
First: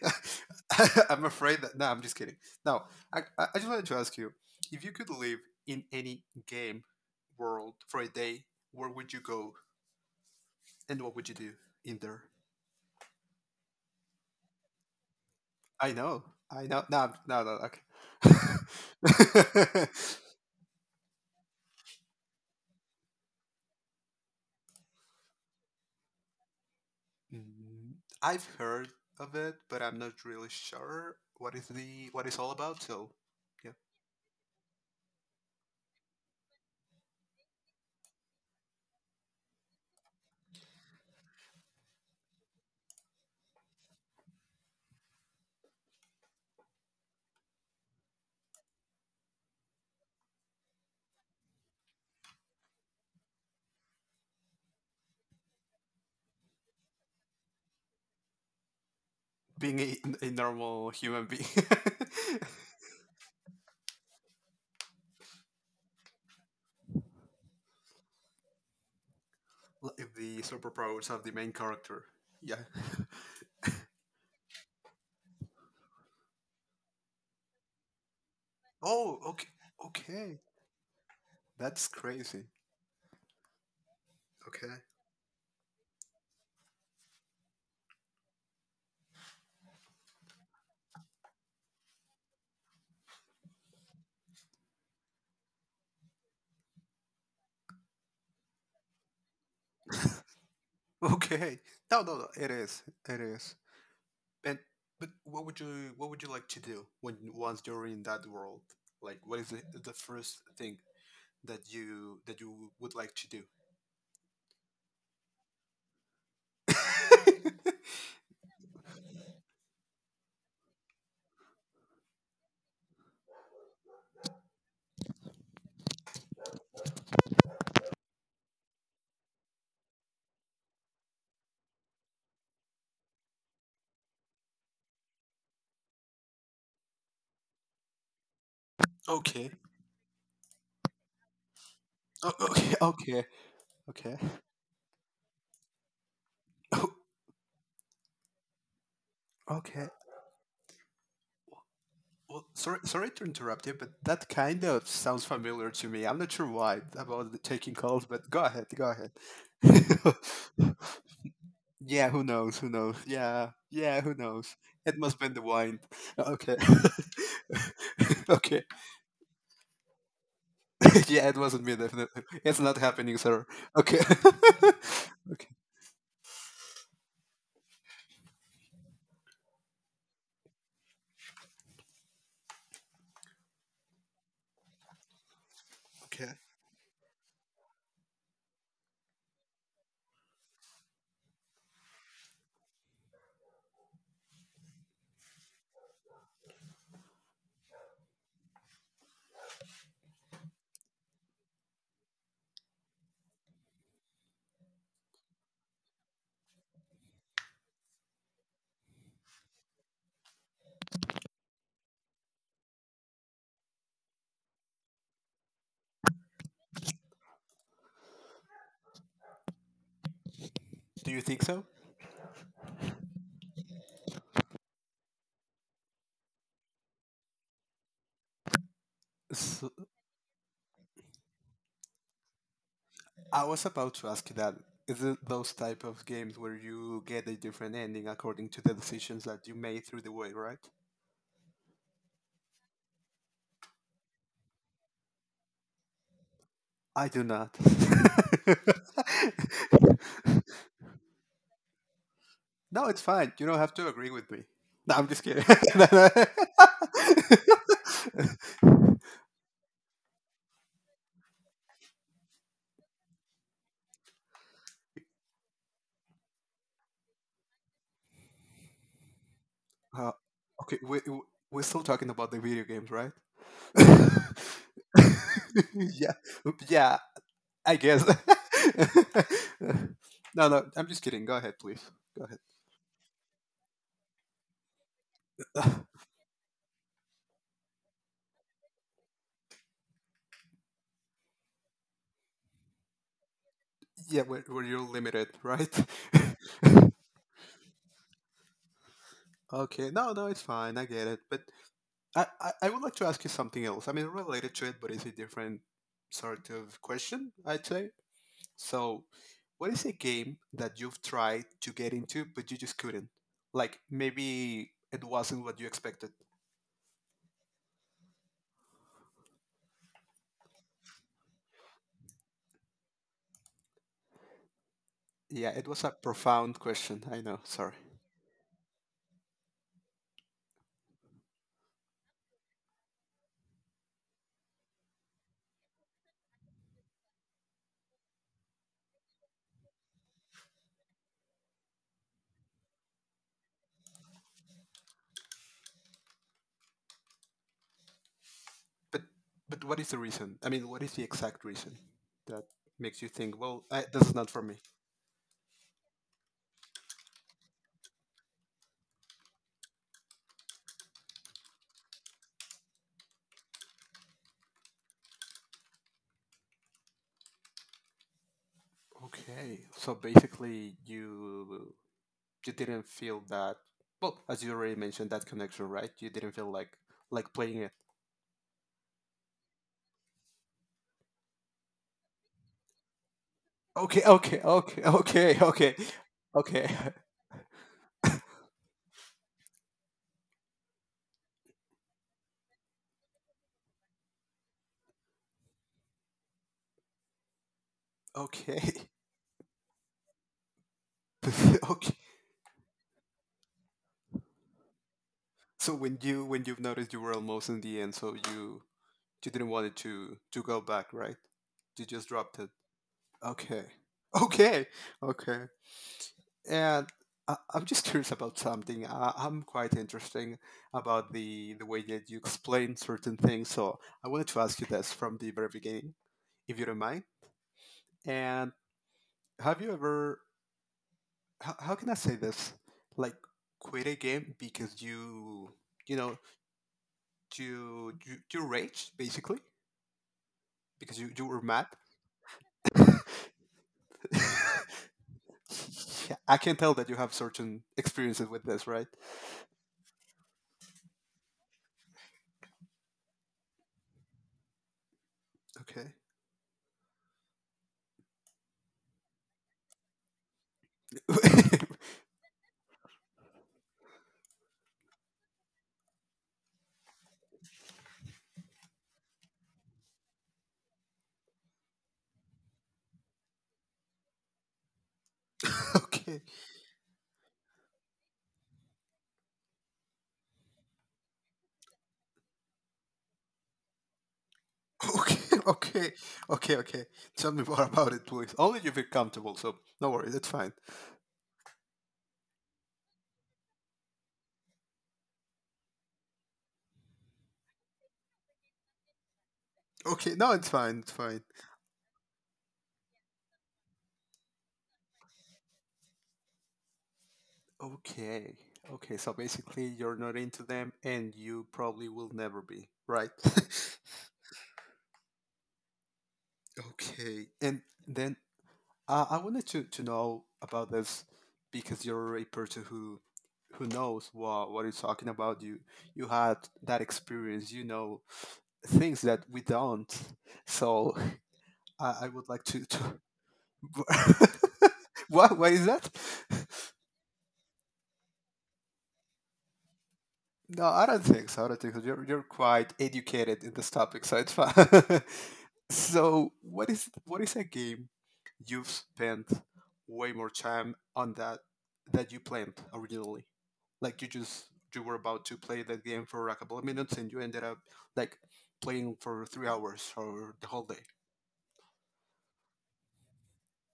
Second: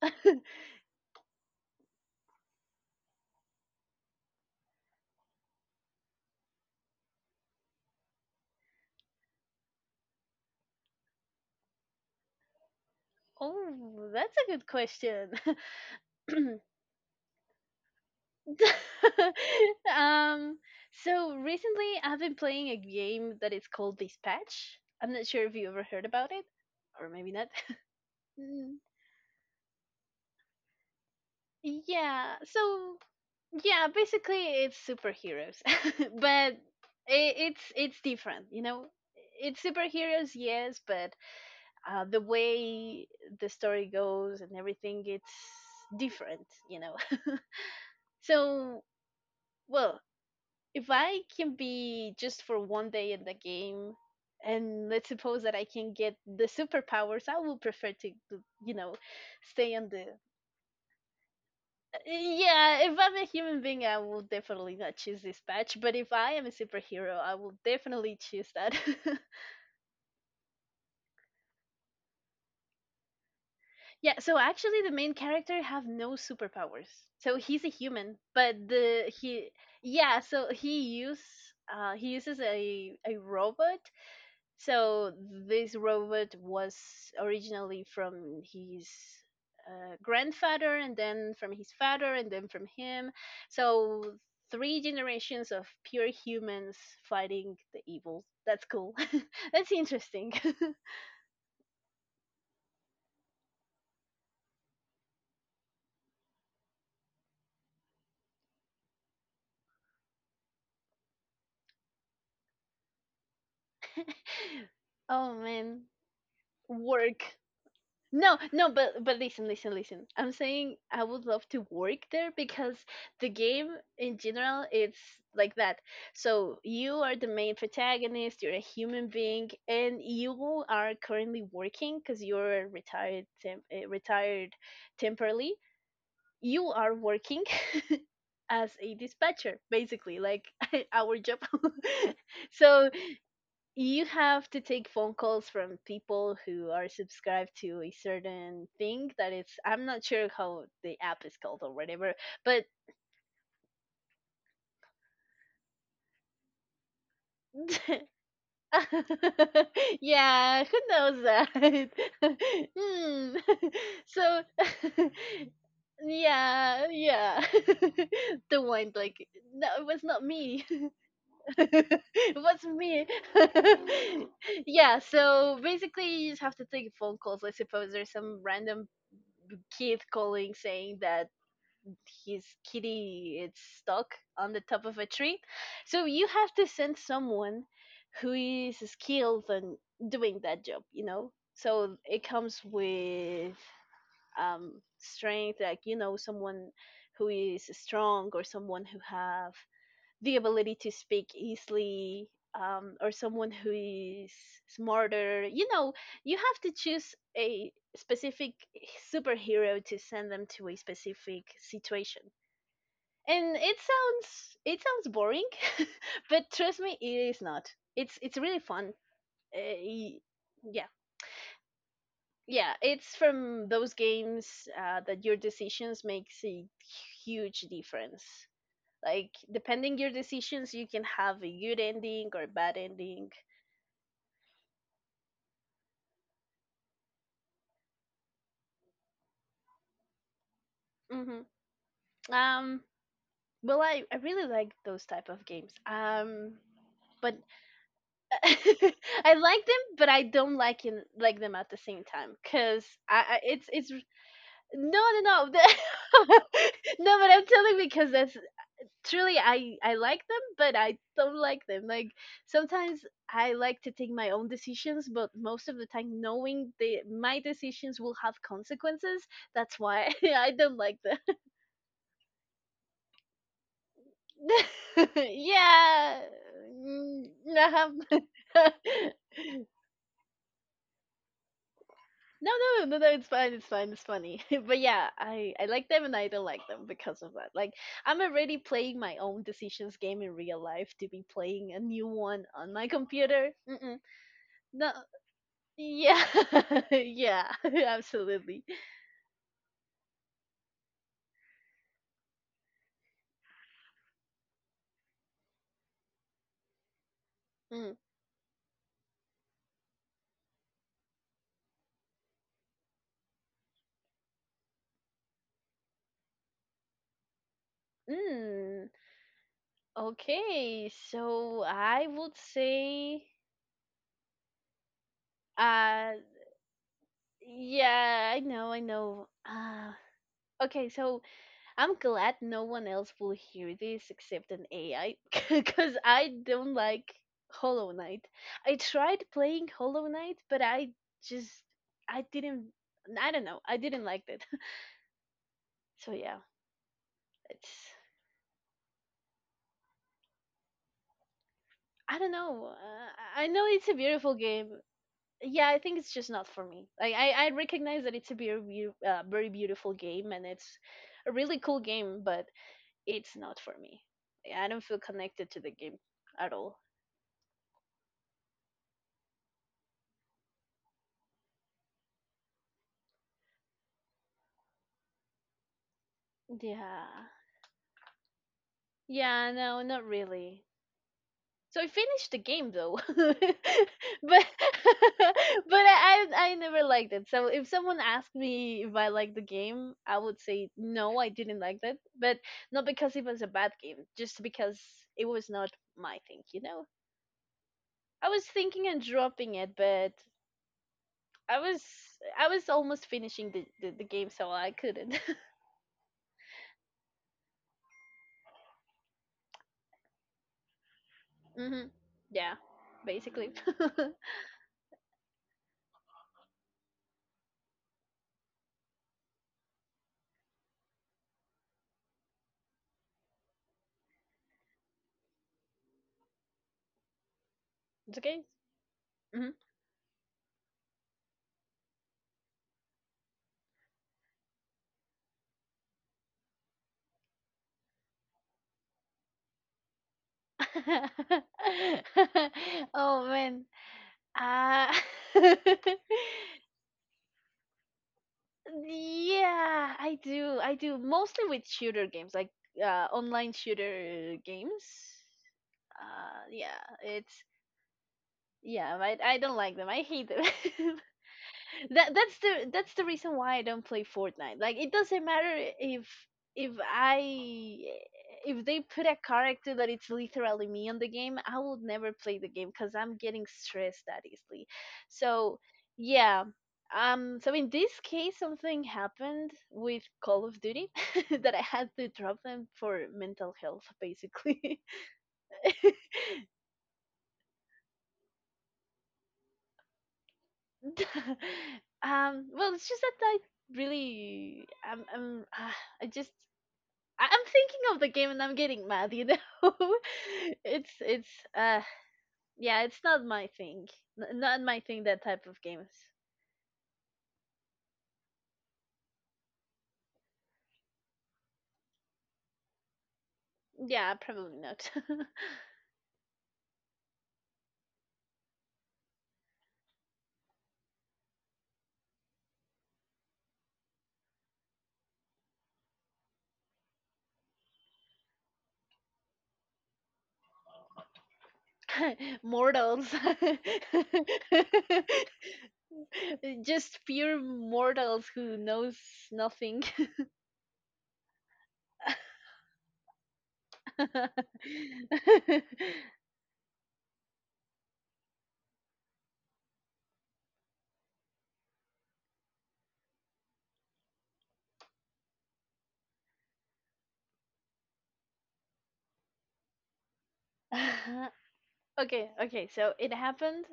[SPEAKER 1] (laughs)
[SPEAKER 2] I'm afraid that no, I'm just kidding. Now, I just wanted to ask you if you could live in any game world for a day, where would you go? And what would you do in there?
[SPEAKER 1] Oh, that's a good question.
[SPEAKER 2] I know. I
[SPEAKER 1] (laughs)
[SPEAKER 2] know. No, no, no. Okay. (laughs)
[SPEAKER 1] um so recently I've been playing a game that is called Dispatch. I'm not sure if you ever heard about it, or maybe not.
[SPEAKER 2] Mm, I've
[SPEAKER 1] Mm,
[SPEAKER 2] heard of it, but I'm not really sure what is the what
[SPEAKER 1] yeah.
[SPEAKER 2] it's all about.
[SPEAKER 1] So
[SPEAKER 2] So, yeah,
[SPEAKER 1] yeah, basically it's superheroes, (laughs) but it's different. You know, it's superheroes, yes, but the way the story goes and everything, it's different. You know. (laughs) So, well, if I can be just for one day in the game. And let's suppose that I can get the superpowers. I will prefer you know, stay
[SPEAKER 2] being
[SPEAKER 1] on
[SPEAKER 2] a,
[SPEAKER 1] the...
[SPEAKER 2] a normal human being, (laughs)
[SPEAKER 1] Yeah, if I'm a human being, I will definitely not choose this patch. But if I am a superhero, I will definitely choose that.
[SPEAKER 2] like the superpowers of the main character. Yeah. (laughs)
[SPEAKER 1] (laughs) Yeah, so actually, the main character have no superpowers. So he's a human, but the
[SPEAKER 2] Oh, okay.
[SPEAKER 1] he... yeah,
[SPEAKER 2] Okay.
[SPEAKER 1] so he use...
[SPEAKER 2] That's
[SPEAKER 1] he uses
[SPEAKER 2] crazy.
[SPEAKER 1] a robot.
[SPEAKER 2] Okay.
[SPEAKER 1] So this robot was originally from his grandfather, and then from his father, and then from him. So three generations of pure humans fighting the evil. That's cool. (laughs) That's interesting.
[SPEAKER 2] Okay. No, no, no. It is. It is. And but what would you like to do when once you're in that world? Like, what is the first thing that you would like to do?
[SPEAKER 1] (laughs) Oh man, work. No, no, but listen, listen, listen. I'm saying I would love to work there because the game in general it's like that. So you are the main protagonist, you're a human being, and you are currently working because you're retired temporarily. You are working (laughs) as a
[SPEAKER 2] (laughs) Okay.
[SPEAKER 1] dispatcher, basically, like (laughs) our job. (laughs)
[SPEAKER 2] Okay.
[SPEAKER 1] So
[SPEAKER 2] Okay.
[SPEAKER 1] you
[SPEAKER 2] Okay. (laughs)
[SPEAKER 1] have to take phone calls from people who are
[SPEAKER 2] Oh,
[SPEAKER 1] subscribed to a certain thing that it's I'm
[SPEAKER 2] okay.
[SPEAKER 1] not sure how the app is called or whatever
[SPEAKER 2] Well,
[SPEAKER 1] but
[SPEAKER 2] sorry, sorry to interrupt you, but that kind of sounds familiar to me. I'm not sure why about the taking calls,
[SPEAKER 1] (laughs)
[SPEAKER 2] but go ahead, go ahead.
[SPEAKER 1] yeah,
[SPEAKER 2] (laughs)
[SPEAKER 1] who knows that?
[SPEAKER 2] Yeah, who knows? Who
[SPEAKER 1] (laughs)
[SPEAKER 2] knows?
[SPEAKER 1] Hmm.
[SPEAKER 2] Yeah, yeah,
[SPEAKER 1] (laughs)
[SPEAKER 2] who
[SPEAKER 1] So
[SPEAKER 2] knows? It
[SPEAKER 1] (laughs)
[SPEAKER 2] must been the wine. Okay.
[SPEAKER 1] yeah, yeah.
[SPEAKER 2] (laughs)
[SPEAKER 1] (laughs) The
[SPEAKER 2] Okay.
[SPEAKER 1] one like... no, it was not me.
[SPEAKER 2] (laughs) Yeah, it
[SPEAKER 1] (laughs)
[SPEAKER 2] wasn't me, definitely.
[SPEAKER 1] It was
[SPEAKER 2] It's not
[SPEAKER 1] me.
[SPEAKER 2] happening, sir. Okay.
[SPEAKER 1] (laughs) Yeah,
[SPEAKER 2] (laughs) Okay.
[SPEAKER 1] so basically you just have to take phone calls. I suppose there's some random kid calling saying that his kitty is stuck on the top of a tree. So you
[SPEAKER 2] Okay.
[SPEAKER 1] have to send someone who is skilled in doing that job, you know? So it comes with strength, like, you know, someone who is strong or someone who have the ability to speak easily, or someone who is smarter. You know, you have to choose a specific superhero to send them to a specific situation. And it sounds boring, (laughs) but trust me, it is not. It's really fun. Uh, y- yeah,
[SPEAKER 2] Do you think so?
[SPEAKER 1] yeah. It's from those games that your decisions makes a huge difference. Like
[SPEAKER 2] So?
[SPEAKER 1] depending your decisions you can have a good ending or a bad ending.
[SPEAKER 2] I was about to ask that. Is it those type of games where you get a different ending according to the decisions that you made through the way, right?
[SPEAKER 1] Hmm. Um, well, I really like those type of games.
[SPEAKER 2] I do
[SPEAKER 1] But
[SPEAKER 2] not.
[SPEAKER 1] (laughs) I like them but I
[SPEAKER 2] (laughs)
[SPEAKER 1] don't like like them at the same time because
[SPEAKER 2] No, it's fine.
[SPEAKER 1] I
[SPEAKER 2] You don't
[SPEAKER 1] it's
[SPEAKER 2] have to
[SPEAKER 1] it's no.
[SPEAKER 2] agree with me. No,
[SPEAKER 1] no
[SPEAKER 2] I'm just kidding.
[SPEAKER 1] no (laughs) the-
[SPEAKER 2] (laughs) No, no.
[SPEAKER 1] (laughs) no, but I'm telling because that's truly... I like them but I don't like them, like sometimes I like to take my own decisions, but most of the time knowing the my decisions will have consequences, that's
[SPEAKER 2] (laughs)
[SPEAKER 1] why
[SPEAKER 2] uh,
[SPEAKER 1] (laughs) I don't
[SPEAKER 2] okay,
[SPEAKER 1] like them.
[SPEAKER 2] we're still talking about the video games, right? (laughs)
[SPEAKER 1] (laughs)
[SPEAKER 2] Yeah,
[SPEAKER 1] Yeah.
[SPEAKER 2] yeah,
[SPEAKER 1] Mm,
[SPEAKER 2] I
[SPEAKER 1] nah.
[SPEAKER 2] guess.
[SPEAKER 1] (laughs)
[SPEAKER 2] (laughs) No, no, I'm just kidding. Go ahead, please. Go ahead.
[SPEAKER 1] no no no no it's fine, it's fine, it's funny. (laughs) But yeah, I like them and I don't like them because of that, like I'm already playing my own decisions game in real life to be playing a new one on my computer. Mm-mm.
[SPEAKER 2] (sighs) Yeah, where you're
[SPEAKER 1] No.
[SPEAKER 2] limited, right?
[SPEAKER 1] Yeah, (laughs) yeah, (laughs) absolutely.
[SPEAKER 2] (laughs) Okay, no, no, it's fine. I get it. But I would like to ask you something else. I mean, related to it, but it's a different sort of question, I'd say.
[SPEAKER 1] Mm.
[SPEAKER 2] So, what is a game that you've tried to get into but you just couldn't? Like maybe it wasn't what you expected.
[SPEAKER 1] Mm. Okay, so I would say,
[SPEAKER 2] Yeah, it was a
[SPEAKER 1] uh,
[SPEAKER 2] profound question. I know. Sorry.
[SPEAKER 1] yeah, I know, I know. Okay, so I'm glad no one else will hear this except an AI, (laughs) because I don't like Hollow Knight. I tried playing Hollow Knight, but I just, I didn't, I don't know, I didn't like it. (laughs) So yeah, it's...
[SPEAKER 2] But but what is the reason? I mean, what is the exact reason
[SPEAKER 1] I don't
[SPEAKER 2] that
[SPEAKER 1] know.
[SPEAKER 2] makes you think,
[SPEAKER 1] I
[SPEAKER 2] well,
[SPEAKER 1] know it's a
[SPEAKER 2] this is not
[SPEAKER 1] beautiful
[SPEAKER 2] for me?
[SPEAKER 1] game. Yeah, I think it's just not for me. Like I recognize that it's a very beautiful game and it's a really cool game, but it's not for me. I don't feel connected to the game at all.
[SPEAKER 2] Okay. So basically, you didn't feel that. Well, as you already mentioned, that connection, right? You didn't feel like
[SPEAKER 1] Yeah.
[SPEAKER 2] playing it.
[SPEAKER 1] Yeah, no, not really. So I finished the game though, (laughs) but
[SPEAKER 2] Okay.
[SPEAKER 1] (laughs)
[SPEAKER 2] Okay.
[SPEAKER 1] but
[SPEAKER 2] Okay. Okay. Okay.
[SPEAKER 1] I
[SPEAKER 2] Okay.
[SPEAKER 1] never
[SPEAKER 2] (laughs)
[SPEAKER 1] liked it. So if someone asked me if I liked the game, I would say no, I didn't like that. But not because it was a bad game, just because it was not my thing. You know, I was thinking
[SPEAKER 2] Okay.
[SPEAKER 1] and dropping it, but I
[SPEAKER 2] (laughs)
[SPEAKER 1] was...
[SPEAKER 2] okay.
[SPEAKER 1] I was almost finishing the game, so I couldn't.
[SPEAKER 2] So when you when you've noticed you were almost in the end, so you didn't want it to go back, right?
[SPEAKER 1] (laughs)
[SPEAKER 2] You
[SPEAKER 1] Hmm.
[SPEAKER 2] just dropped it.
[SPEAKER 1] Yeah, basically.
[SPEAKER 2] Okay. (laughs)
[SPEAKER 1] (laughs)
[SPEAKER 2] Okay. Okay. And I'm just curious about something. I'm quite interesting about the way that you explain certain things. So I wanted to ask you this from the very beginning, if you don't mind.
[SPEAKER 1] It's okay.
[SPEAKER 2] And
[SPEAKER 1] Hmm.
[SPEAKER 2] have you ever? How can I say this? Like quit a game because you know you raged basically because you were mad.
[SPEAKER 1] (laughs)
[SPEAKER 2] (laughs)
[SPEAKER 1] Oh man. Uh, (laughs)
[SPEAKER 2] Yeah, I can tell that you have certain experiences with this, right?
[SPEAKER 1] yeah, I do. I do mostly with shooter games, like online shooter games.
[SPEAKER 2] Okay.
[SPEAKER 1] Yeah, it's... yeah. I don't like them. I hate them. (laughs)
[SPEAKER 2] (laughs)
[SPEAKER 1] That's the reason why I don't play Fortnite. Like it doesn't matter if... if I... if they put a character that it's literally me on the game, I will never play the game because I'm getting stressed that easily. So
[SPEAKER 2] okay. Okay.
[SPEAKER 1] yeah. So in this case something happened with Call of Duty (laughs) that I had to drop them for mental health basically.
[SPEAKER 2] Okay.
[SPEAKER 1] (laughs)
[SPEAKER 2] Okay. Okay. Tell me more about it, please. Only you feel comfortable, so no worries. It's fine.
[SPEAKER 1] Well it's just that I really... I'm I just... I'm thinking of the game and I'm getting mad, you know. (laughs)
[SPEAKER 2] Okay. No, it's fine. It's fine.
[SPEAKER 1] It's uh yeah, it's not my thing. Not my thing, that type of games.
[SPEAKER 2] Okay. Okay. So basically, you're not into them, and you probably will never be, right? (laughs)
[SPEAKER 1] Yeah, probably not.
[SPEAKER 2] okay. And then I wanted to know about this because you're a person who knows what you're talking about. You had that experience. You know things that we don't. So I would
[SPEAKER 1] (laughs)
[SPEAKER 2] like to to.
[SPEAKER 1] Mortals.
[SPEAKER 2] (laughs) what? What is that?
[SPEAKER 1] (laughs) Just pure mortals who knows nothing.
[SPEAKER 2] No, I don't think so. I don't think so. You're quite educated in this topic, so it's fine. (laughs)
[SPEAKER 1] (laughs)
[SPEAKER 2] so, what is a game you've spent way more time on that you planned originally? Like you just you were about to play that game for a couple of minutes, and you ended up like playing for 3 hours or the whole day,
[SPEAKER 1] Okay, okay. So it happened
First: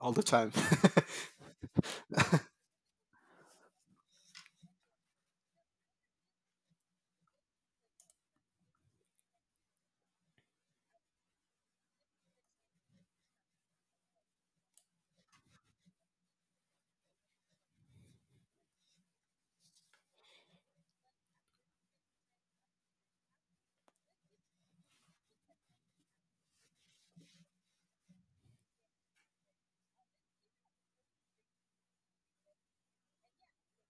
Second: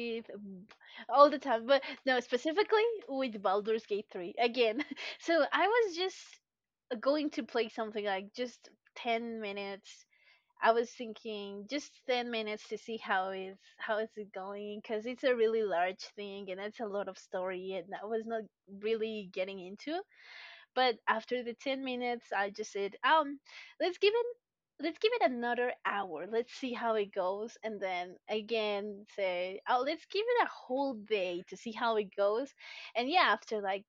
[SPEAKER 2] all the time.
[SPEAKER 1] b- all the time, but no, specifically with Baldur's Gate 3 again. (laughs) So I was just going to play something like just 10 minutes. I was thinking just 10 minutes to see how is it going because it's a really large thing and it's a lot of story and I was not really getting into. But after the 10 minutes, I just said, let's give it let's give it another hour. Let's see how it goes and then again say, "Oh, let's give it a whole day to see how it goes." And yeah, after like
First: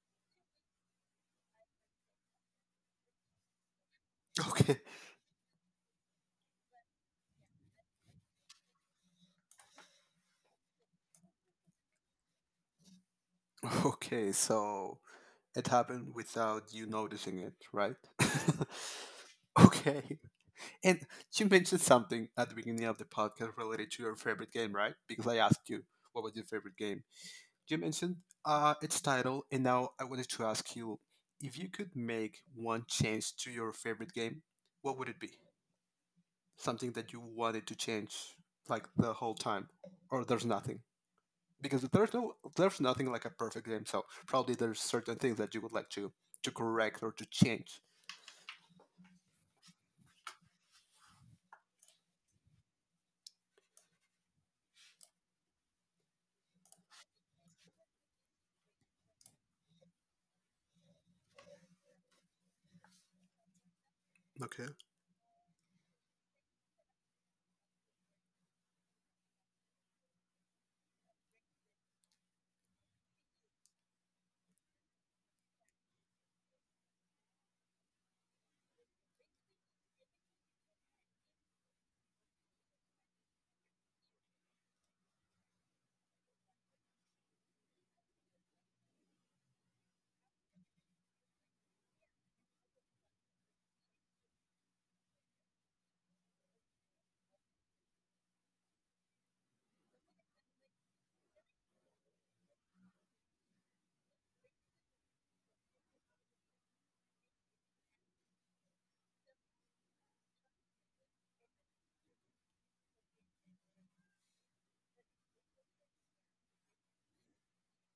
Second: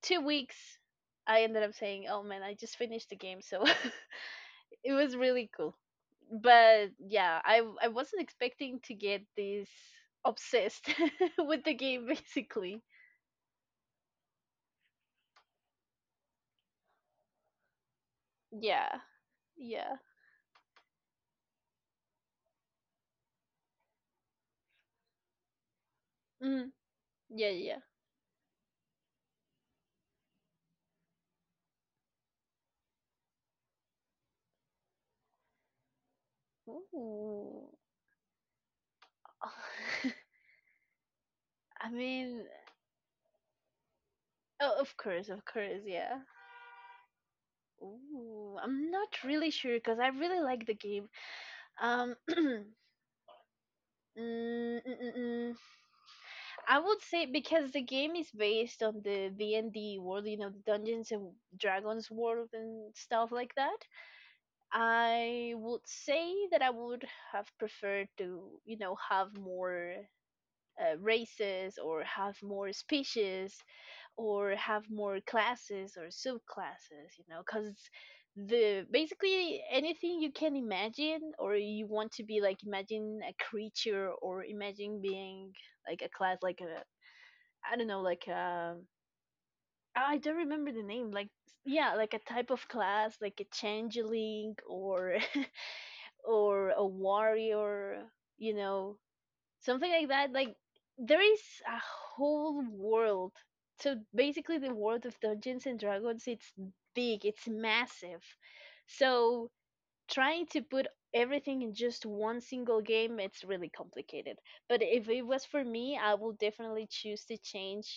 [SPEAKER 1] 2 weeks, I ended up saying, "Oh man, I just finished the game." So
[SPEAKER 2] (laughs) okay,
[SPEAKER 1] (laughs) it was really cool. But yeah, I wasn't expecting to get this obsessed (laughs) with the game basically.
[SPEAKER 2] okay. So, it happened without you noticing it, right?
[SPEAKER 1] Yeah.
[SPEAKER 2] (laughs)
[SPEAKER 1] Yeah.
[SPEAKER 2] okay. And you mentioned something at the beginning of the podcast related to your favorite game, right? Because I asked you what was your
[SPEAKER 1] Mm,
[SPEAKER 2] favorite game.
[SPEAKER 1] yeah, yeah.
[SPEAKER 2] You
[SPEAKER 1] yeah.
[SPEAKER 2] mentioned its title, and now I wanted to ask you if you could make one change to your favorite game, what would it be? Something that you wanted
[SPEAKER 1] Ooh.
[SPEAKER 2] to change like the whole time, or
[SPEAKER 1] (laughs)
[SPEAKER 2] there's nothing? Because
[SPEAKER 1] I
[SPEAKER 2] there's no
[SPEAKER 1] mean,
[SPEAKER 2] there's nothing like a perfect game, so probably
[SPEAKER 1] oh,
[SPEAKER 2] there's certain things
[SPEAKER 1] of
[SPEAKER 2] that you would
[SPEAKER 1] course,
[SPEAKER 2] like
[SPEAKER 1] yeah.
[SPEAKER 2] to correct or to change.
[SPEAKER 1] Ooh, I'm not really sure because I really like the game. Um, (clears throat) mm, mm, mm, mm. I would say because the game is based on the D and D world, you know, the Dungeons and Dragons world and stuff like that.
[SPEAKER 2] Okay.
[SPEAKER 1] I would say that I would have preferred to, you know, have more races, or have more species, or have more classes or subclasses, you know, because the basically anything you can imagine or you want to be, like imagine a creature, or imagine being like a class, like a... I don't know, like a... I don't remember the name, like... yeah, like a type of class like a changeling or (laughs) or a warrior, you know, something like that. Like there is a whole world. So basically, the world of Dungeons and Dragons it's big, it's massive. So trying to put everything in just one single game, it's really complicated. But if it was for me, I will definitely choose to change,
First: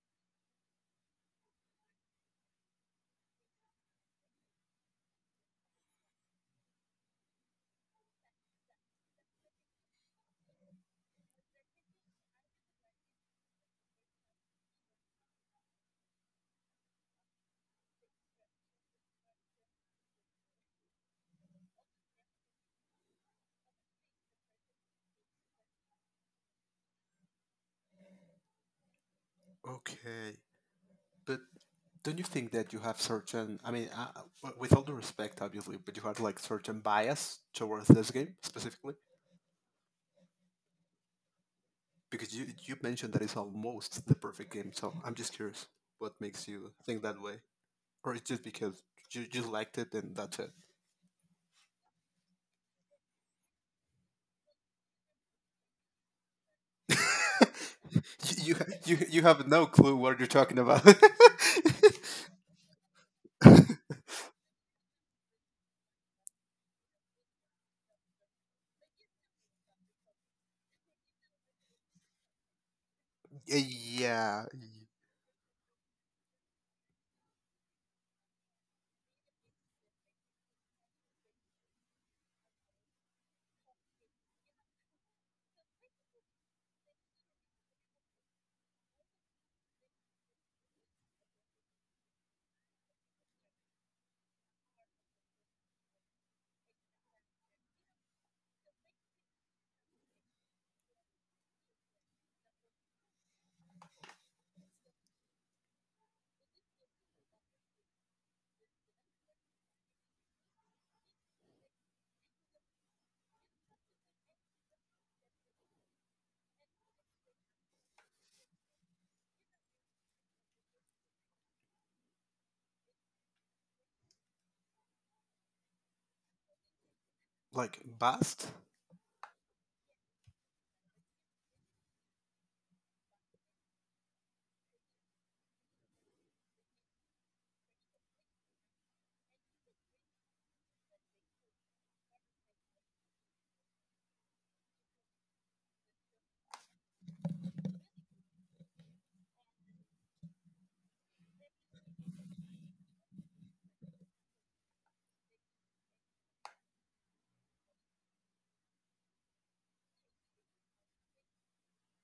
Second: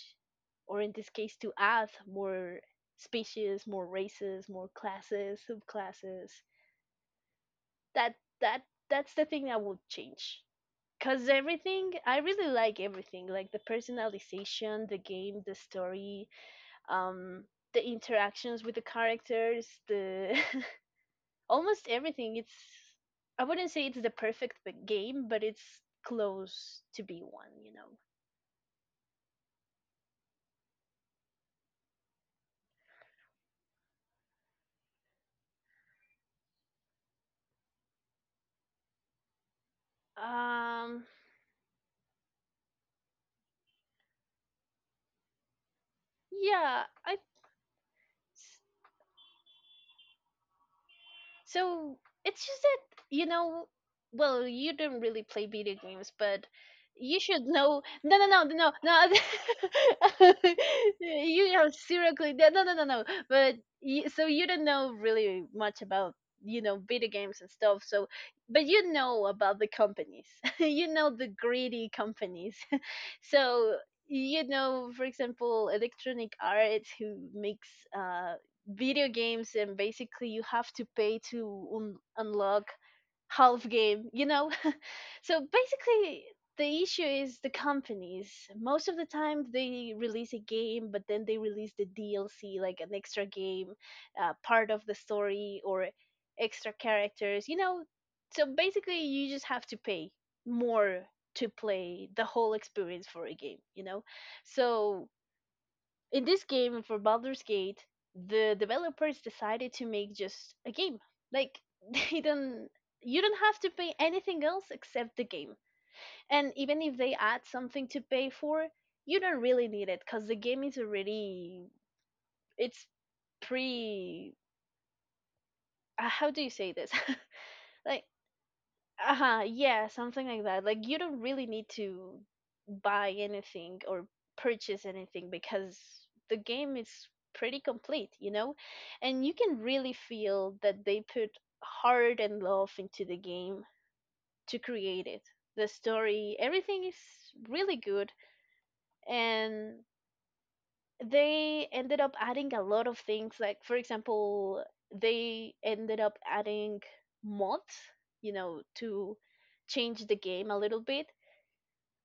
[SPEAKER 1] or in this case, to add more species, more races, more classes, subclasses. That that that's the thing I would change. Cause everything, I really like everything, like the personalization, the game, the story, um, the interactions with the characters, the (laughs) almost everything. It's, I wouldn't say it's the game, but it's close to be one, you know.
[SPEAKER 2] Okay. But don't you think that you have certain, I mean, with all the respect obviously, but you have like certain bias towards this game specifically,
[SPEAKER 1] Um,
[SPEAKER 2] because you mentioned that it's almost the perfect game, so I'm just curious what makes you
[SPEAKER 1] yeah,
[SPEAKER 2] think
[SPEAKER 1] I...
[SPEAKER 2] that way, or it's just because you just liked it and that's it.
[SPEAKER 1] So it's just that you know, well, you don't really play video games, but you should
[SPEAKER 2] (laughs)
[SPEAKER 1] know. No, no,
[SPEAKER 2] you,
[SPEAKER 1] no,
[SPEAKER 2] you
[SPEAKER 1] no,
[SPEAKER 2] you have no clue what you're
[SPEAKER 1] no.
[SPEAKER 2] talking about.
[SPEAKER 1] (laughs) You have seriously.
[SPEAKER 2] (laughs)
[SPEAKER 1] No, no, no, no, no. But
[SPEAKER 2] (laughs)
[SPEAKER 1] you, so you don't know really much about, you know, video games and stuff. So, but you know about the companies. (laughs) You know the greedy companies. So you
[SPEAKER 2] yeah,
[SPEAKER 1] know, for example, Electronic Arts, who makes uh video games, and basically you have to pay to unlock half game, you know. (laughs) So basically the issue is the companies. Most of the time they release a game but then they release the DLC, like an extra game, part of the story, or extra characters, you know. So basically you just have to pay more to play the whole experience for a game, you know? So in this game for Baldur's Gate, the developers decided to make just a game. Like (laughs) they don't... you don't have to pay anything else except the game. And even if they add something to pay for, you don't really need it cuz the game is already it's pre... how do you say this?
[SPEAKER 2] like
[SPEAKER 1] (laughs) like
[SPEAKER 2] bust.
[SPEAKER 1] uh-huh, yeah, something like that. Like, you don't really need to buy anything or purchase anything because the game is pretty complete, you know, and you can really feel that they put heart and love into the game to create it. The story, everything is really good. And they ended up adding a lot of things. Like, for example, they ended up adding mods, you know, to change the game a little bit.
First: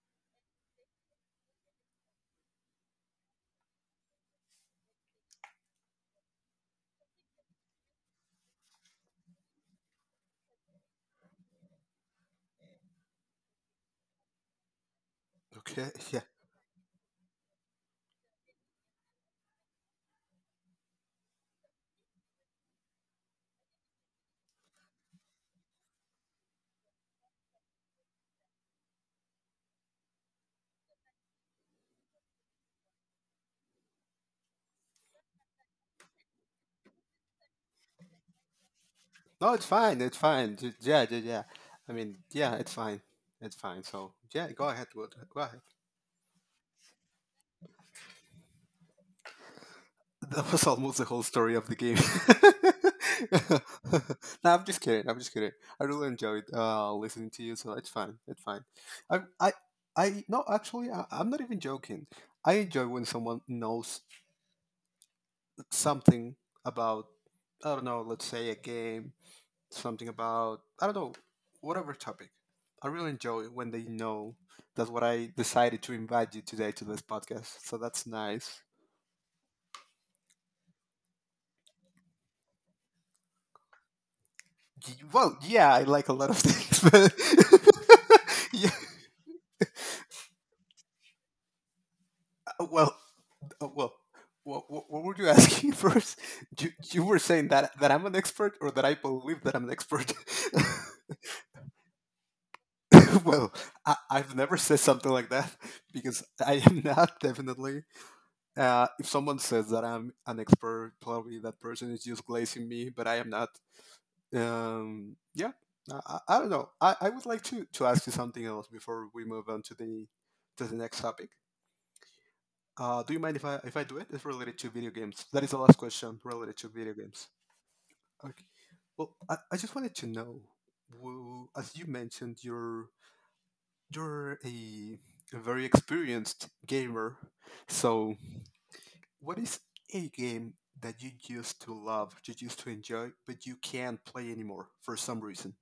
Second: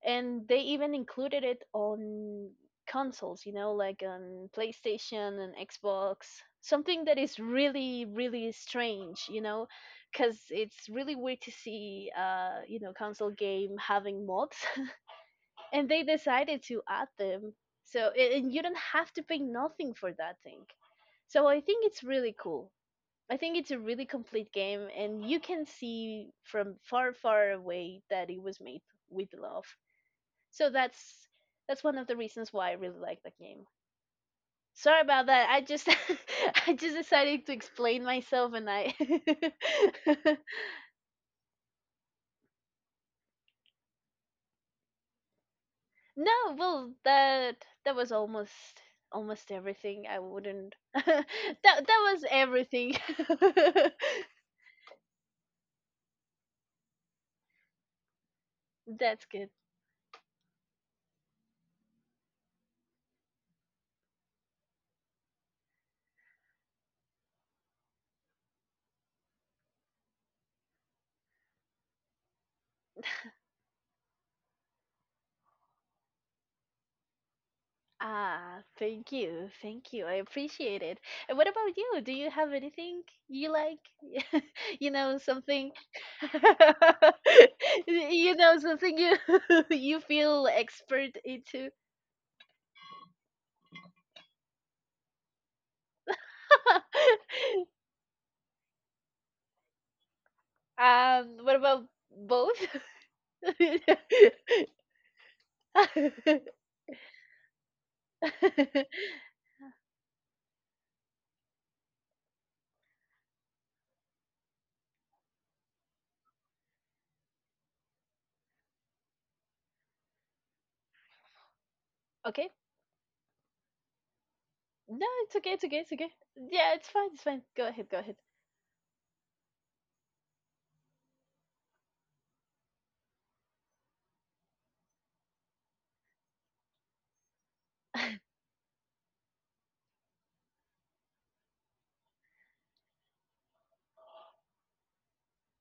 [SPEAKER 1] And they even included it on consoles, you know, like on PlayStation and Xbox. Something that is really, really strange, you know, cuz it's really weird to see you know, console game having mods. (laughs) And
[SPEAKER 2] Okay,
[SPEAKER 1] they
[SPEAKER 2] (laughs) yeah.
[SPEAKER 1] decided to add them. So and you don't have to pay nothing for that thing. So I think it's really cool. I think it's a really complete game, and you can see from far, far away that it was made with love. So that's one of the reasons why I really like that game. Sorry about that. I just (laughs) I just decided to explain myself, and I
[SPEAKER 2] No, it's fine. It's
[SPEAKER 1] (laughs)
[SPEAKER 2] fine. Ju- Yeah, yeah, yeah. I mean, yeah, it's fine. It's fine. So yeah, go ahead. Go ahead.
[SPEAKER 1] No, well, that was almost almost everything. I
[SPEAKER 2] That was
[SPEAKER 1] wouldn't. (laughs)
[SPEAKER 2] almost the whole
[SPEAKER 1] that
[SPEAKER 2] story of the game.
[SPEAKER 1] that was everything. (laughs)
[SPEAKER 2] (laughs) no, I'm just kidding. I'm just kidding. I really enjoyed listening to you, so it's fine. It's fine. I,
[SPEAKER 1] That's good.
[SPEAKER 2] I, I. No, actually, I'm not even joking. I enjoy when someone knows something about. I don't know. Let's say a game, something about, I don't know, whatever topic. I really enjoy when they know that's what I decided to invite you today to this podcast. So that's
[SPEAKER 1] Ah,
[SPEAKER 2] nice.
[SPEAKER 1] thank you, thank you. I appreciate it. And what about you? Do you have anything you like? (laughs) You
[SPEAKER 2] Y-
[SPEAKER 1] know,
[SPEAKER 2] Well,
[SPEAKER 1] something.
[SPEAKER 2] yeah, I like a lot of (laughs) things, but
[SPEAKER 1] (laughs) You
[SPEAKER 2] (laughs)
[SPEAKER 1] know,
[SPEAKER 2] yeah,
[SPEAKER 1] something you (laughs) you feel expert into.
[SPEAKER 2] well, well, what were you asking (laughs) first?
[SPEAKER 1] (laughs)
[SPEAKER 2] You were saying that I'm an expert, or that I believe that I'm an expert. (laughs)
[SPEAKER 1] What about both?
[SPEAKER 2] (laughs) well, I've never said something like that because I am not, definitely.
[SPEAKER 1] (laughs) (laughs)
[SPEAKER 2] If someone says that I'm an expert, probably that person is just glazing me, but I am not. Yeah, I don't know. I would like to ask you something else before we move on to the next topic.
[SPEAKER 1] Okay.
[SPEAKER 2] Do you mind if I do it? It's related to video
[SPEAKER 1] No,
[SPEAKER 2] games.
[SPEAKER 1] it's
[SPEAKER 2] That is
[SPEAKER 1] okay,
[SPEAKER 2] the
[SPEAKER 1] it's okay,
[SPEAKER 2] last
[SPEAKER 1] it's okay.
[SPEAKER 2] question related to
[SPEAKER 1] Yeah, it's
[SPEAKER 2] video
[SPEAKER 1] fine, it's
[SPEAKER 2] games.
[SPEAKER 1] fine. Go ahead, go ahead.
[SPEAKER 2] Okay. Well, I just wanted to know, w- as you mentioned, you're you're a, a very experienced gamer, so what is a game that you used to love, you used to enjoy, but you can't play anymore for some reason?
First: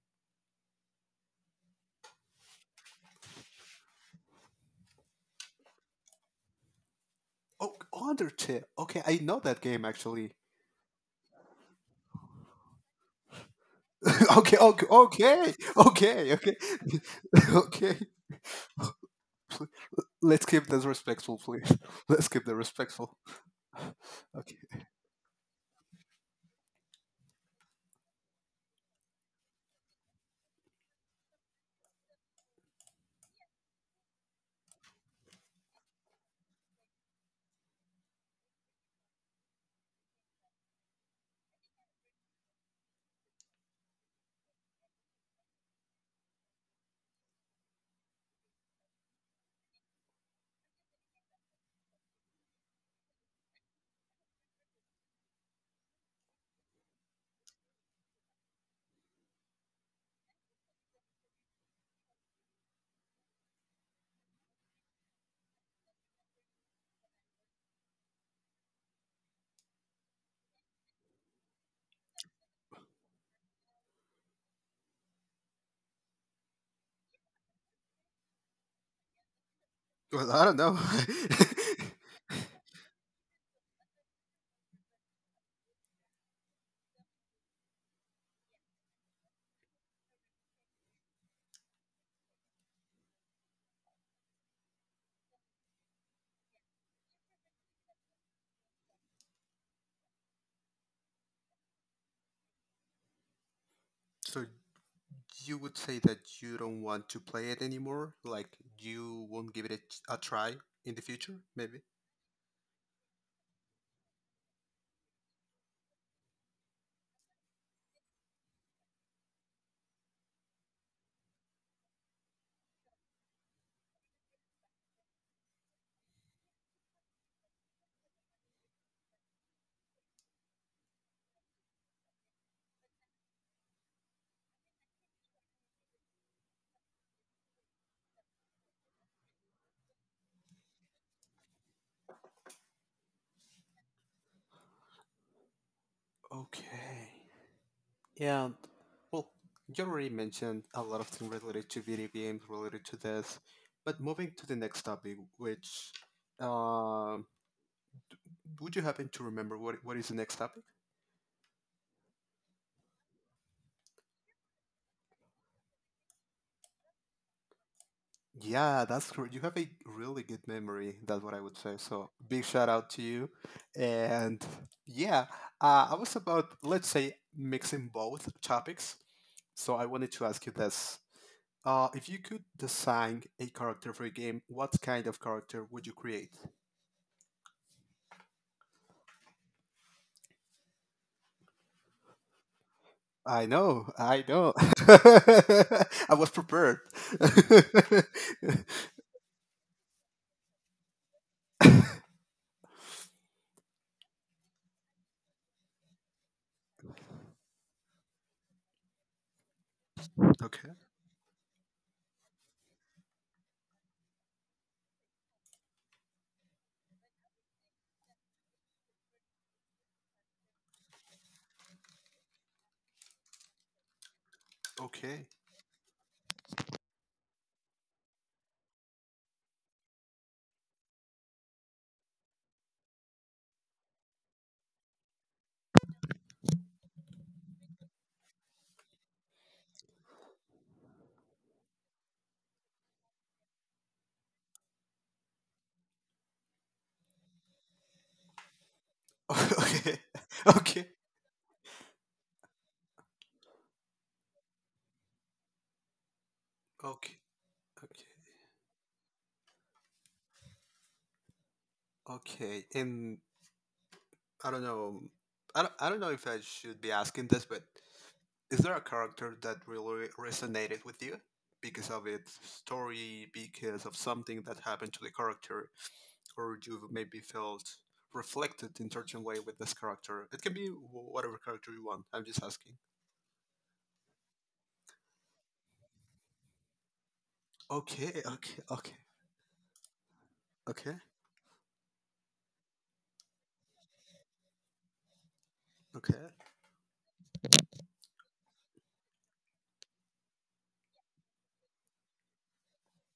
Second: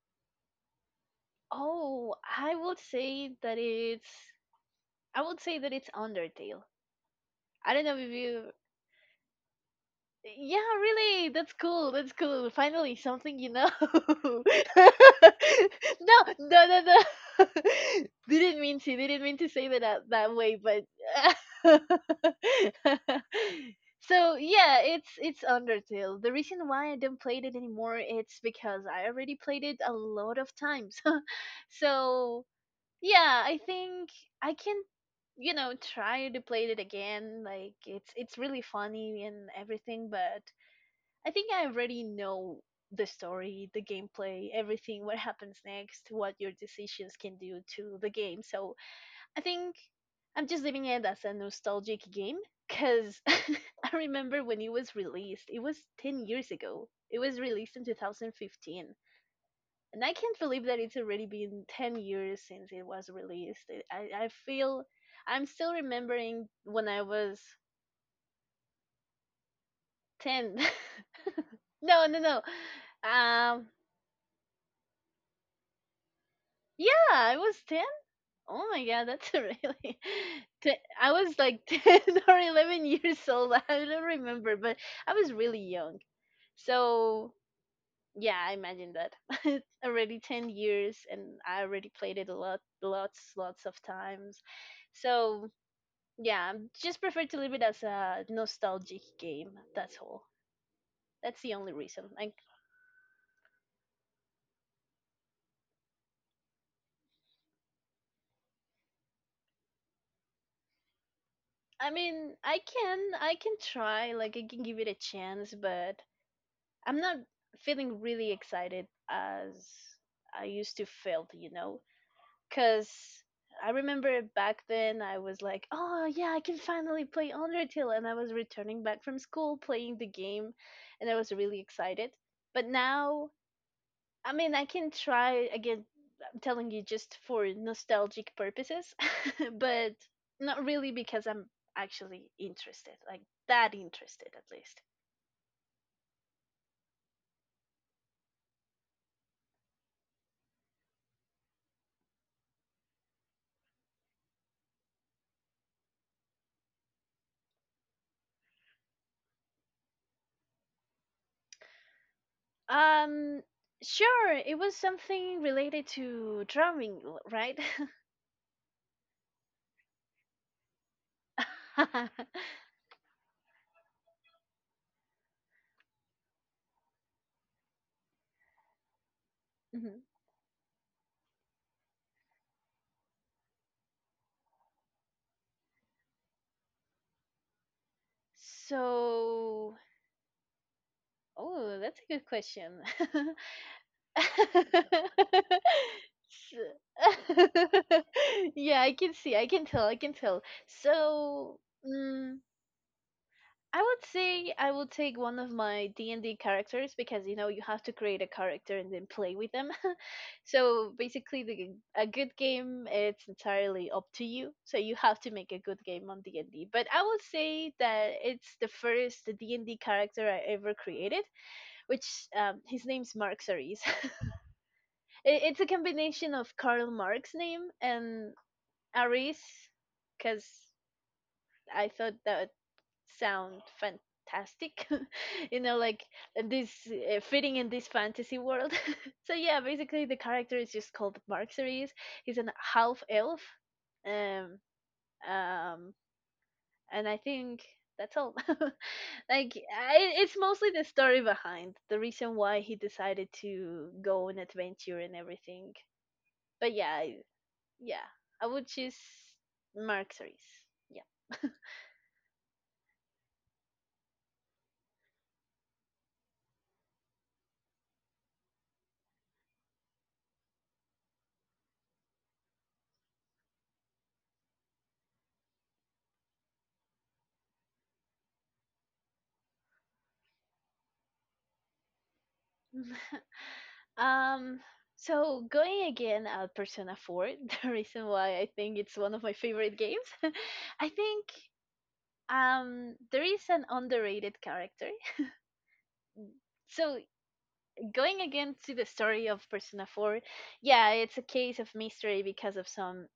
[SPEAKER 1] Oh, I would say that it's Undertale. I
[SPEAKER 2] Oh,
[SPEAKER 1] don't know if you
[SPEAKER 2] Undertale. Okay, I know that game actually.
[SPEAKER 1] Yeah, really. That's cool. That's cool. Finally, something you know. (laughs)
[SPEAKER 2] (laughs)
[SPEAKER 1] No,
[SPEAKER 2] okay, okay, okay, okay,
[SPEAKER 1] no,
[SPEAKER 2] okay,
[SPEAKER 1] no, no.
[SPEAKER 2] (laughs) okay.
[SPEAKER 1] (laughs) Didn't mean to. Didn't mean to say that that
[SPEAKER 2] Let's
[SPEAKER 1] way,
[SPEAKER 2] keep
[SPEAKER 1] but
[SPEAKER 2] this respectful, please. (laughs) Let's keep the
[SPEAKER 1] (laughs)
[SPEAKER 2] respectful. (laughs)
[SPEAKER 1] so,
[SPEAKER 2] Okay.
[SPEAKER 1] yeah, it's Undertale. The reason why I don't play it anymore it's because I already played it a lot of times. (laughs) So, yeah, I think I can, you know, try to play it again. Like, it's really funny and everything, but I think I already know the story, the gameplay, everything, what happens next, what your decisions can do to the game. So I think I'm just leaving it as a nostalgic game because (laughs) I remember when it was released, it was 10 years ago. It was released in 2015, and I can't believe that it's already been 10 years since it was released. I feel I'm still remembering when I was 10. (laughs) No, no, no. Um, yeah, I was 10. Oh my god, that's a really.
[SPEAKER 2] Well, I don't
[SPEAKER 1] (laughs) Te-
[SPEAKER 2] know.
[SPEAKER 1] I was like (laughs) 10 or 11 years old. (laughs) I don't remember, but I was really young. So, yeah, I imagine that. (laughs) It's already 10 years and I already played it a lot, lots, lots of times. So, yeah, just prefer to leave it as a nostalgic game. That's all. That's the only reason. Like,
[SPEAKER 2] (laughs) so you would say that you don't want to play it anymore? Like you won't give it a try in the future, maybe?
[SPEAKER 1] I mean, I can try. Like, I can give it a chance, but I'm not feeling really excited as I used to feel. You know, because I remember back then I was like, oh yeah, I can finally play Undertale, and I was returning back from school playing the game, and I was really excited. But now I mean, I can try again. I'm telling you just for nostalgic purposes, (laughs) but not really because I'm actually interested, like that interested at least.
[SPEAKER 2] Okay. Yeah, well, you already mentioned a lot of things related to video games, related to this, but moving to the next topic, which uh, would you happen to remember what is the next topic?
[SPEAKER 1] Um, sure, it was something related to drumming, right? (laughs)
[SPEAKER 2] Yeah, that's correct. You have a really good memory. That's what I would say. So big shout out to you. And yeah, I was about let's say mixing both topics. So I
[SPEAKER 1] Mhm.
[SPEAKER 2] wanted to ask you this: if you could design a character for a game, what kind of character would you create?
[SPEAKER 1] So, oh, that's a good question. (laughs)
[SPEAKER 2] I know,
[SPEAKER 1] (laughs)
[SPEAKER 2] I
[SPEAKER 1] S-
[SPEAKER 2] know. (laughs) I was prepared. (laughs)
[SPEAKER 1] (laughs) Yeah, I can see. I can tell. I can tell. So, mm, I would say I will take one of my D&D characters because you know you have to create a character and then play with them. (laughs)
[SPEAKER 2] okay,
[SPEAKER 1] So basically, a good game, it's entirely up to you. So you have to make a good game on D&D. But I will say that it's the first D&D character I ever created, which his name's Mark Cerise. (laughs)
[SPEAKER 2] okay,
[SPEAKER 1] It's a combination of Karl Marx's name and Aris, because I thought that would sound fantastic, (laughs) you know, like this fitting in this fantasy world. (laughs) So yeah, basically the character is just called Marx Aris. He's an half elf, um, um, and I think that's all. (laughs) Like,
[SPEAKER 2] (laughs) okay,
[SPEAKER 1] I, it's mostly the
[SPEAKER 2] okay,
[SPEAKER 1] story behind the reason why he decided to go on adventure and everything, but yeah.
[SPEAKER 2] okay, okay,
[SPEAKER 1] Yeah, I would choose Mark Series. Yeah.
[SPEAKER 2] okay. And I don't know, I don't know if I should be asking this, but is there a character that really resonated with you because of its story, because of something that happened to the character, or you maybe felt reflected in certain way with this character? It can be wh- whatever character you want. I'm just asking.
[SPEAKER 1] (laughs) um so going again at Persona 4. (laughs) The reason
[SPEAKER 2] Okay,
[SPEAKER 1] why I
[SPEAKER 2] okay,
[SPEAKER 1] think
[SPEAKER 2] okay,
[SPEAKER 1] it's one of my favorite games, (laughs) I
[SPEAKER 2] okay,
[SPEAKER 1] think there is an underrated character. (laughs)
[SPEAKER 2] okay,
[SPEAKER 1] So going again to the story of Persona 4, yeah, it's a case of mystery because of some,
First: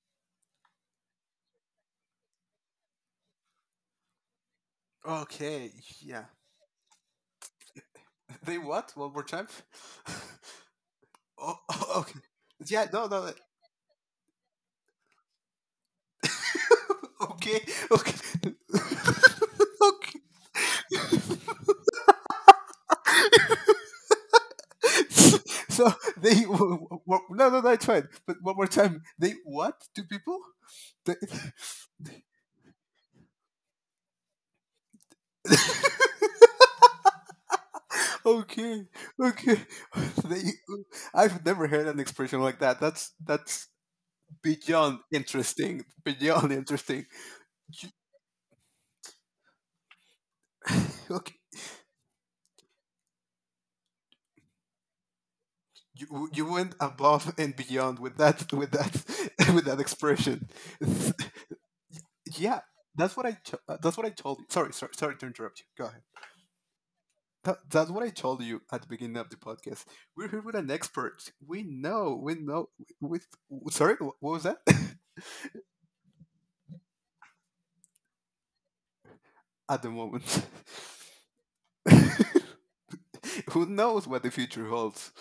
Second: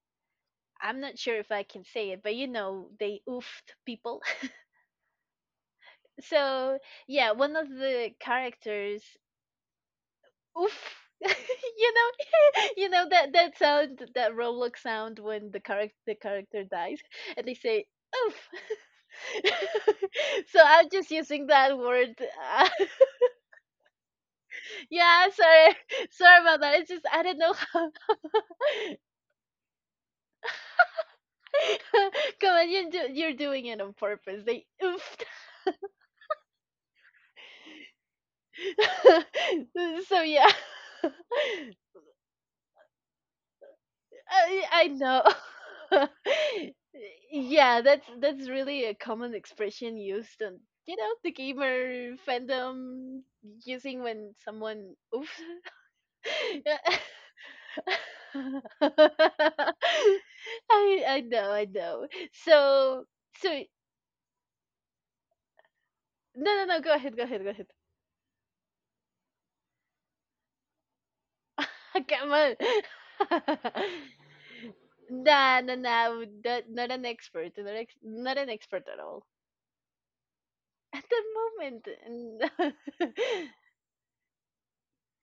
[SPEAKER 1] I'm not sure if I can say it, but you know, they oofed people.
[SPEAKER 2] okay.
[SPEAKER 1] (laughs)
[SPEAKER 2] Yeah,
[SPEAKER 1] So yeah, one of the
[SPEAKER 2] (laughs) they what? One
[SPEAKER 1] characters
[SPEAKER 2] more time?
[SPEAKER 1] Oof. (laughs)
[SPEAKER 2] (laughs) oh, oh,
[SPEAKER 1] You know,
[SPEAKER 2] okay.
[SPEAKER 1] (laughs)
[SPEAKER 2] Yeah,
[SPEAKER 1] you
[SPEAKER 2] no,
[SPEAKER 1] know
[SPEAKER 2] no, no.
[SPEAKER 1] that that sound, that Roblox sound when the character dies,
[SPEAKER 2] (laughs)
[SPEAKER 1] and they
[SPEAKER 2] okay,
[SPEAKER 1] say
[SPEAKER 2] okay,
[SPEAKER 1] oof.
[SPEAKER 2] (laughs)
[SPEAKER 1] (laughs)
[SPEAKER 2] okay.
[SPEAKER 1] So I'm just using that word. (laughs) Yeah,
[SPEAKER 2] (laughs)
[SPEAKER 1] sorry,
[SPEAKER 2] so
[SPEAKER 1] (laughs) sorry
[SPEAKER 2] they w-
[SPEAKER 1] about that.
[SPEAKER 2] w-
[SPEAKER 1] It's just
[SPEAKER 2] w-
[SPEAKER 1] I don't
[SPEAKER 2] no,
[SPEAKER 1] know
[SPEAKER 2] no, no. It's
[SPEAKER 1] how.
[SPEAKER 2] fine. But one more time, they what? Two people? They,
[SPEAKER 1] (laughs) Come on, you're doing it on purpose. They
[SPEAKER 2] (laughs) okay, okay.
[SPEAKER 1] oofed. (laughs) So
[SPEAKER 2] (laughs) they,
[SPEAKER 1] yeah. (laughs)
[SPEAKER 2] I've never heard an expression like that. That's
[SPEAKER 1] I
[SPEAKER 2] beyond
[SPEAKER 1] know.
[SPEAKER 2] interesting, beyond
[SPEAKER 1] (laughs)
[SPEAKER 2] interesting.
[SPEAKER 1] Yeah,
[SPEAKER 2] You,
[SPEAKER 1] that's really a common expression used on, you know, the
[SPEAKER 2] okay,
[SPEAKER 1] gamer fandom, using when someone oops.
[SPEAKER 2] you
[SPEAKER 1] (laughs)
[SPEAKER 2] went
[SPEAKER 1] Yeah.
[SPEAKER 2] above and beyond
[SPEAKER 1] (laughs)
[SPEAKER 2] with that (laughs) with that expression.
[SPEAKER 1] I know, I know.
[SPEAKER 2] (laughs) yeah,
[SPEAKER 1] So
[SPEAKER 2] that's what I cho-
[SPEAKER 1] so
[SPEAKER 2] that's what I told you. Sorry, sorry, sorry to interrupt you. Go ahead.
[SPEAKER 1] no, go ahead, go ahead, go ahead.
[SPEAKER 2] That's what I told you at the beginning of the podcast. We're here with an expert. We
[SPEAKER 1] (laughs)
[SPEAKER 2] know,
[SPEAKER 1] Come
[SPEAKER 2] we
[SPEAKER 1] on.
[SPEAKER 2] know. With sorry, wha- what
[SPEAKER 1] (laughs)
[SPEAKER 2] was that? (laughs)
[SPEAKER 1] Nah, nah, nah. That, not an expert. Not an expert at all.
[SPEAKER 2] at the moment,
[SPEAKER 1] At the moment
[SPEAKER 2] (laughs) who knows what the future holds?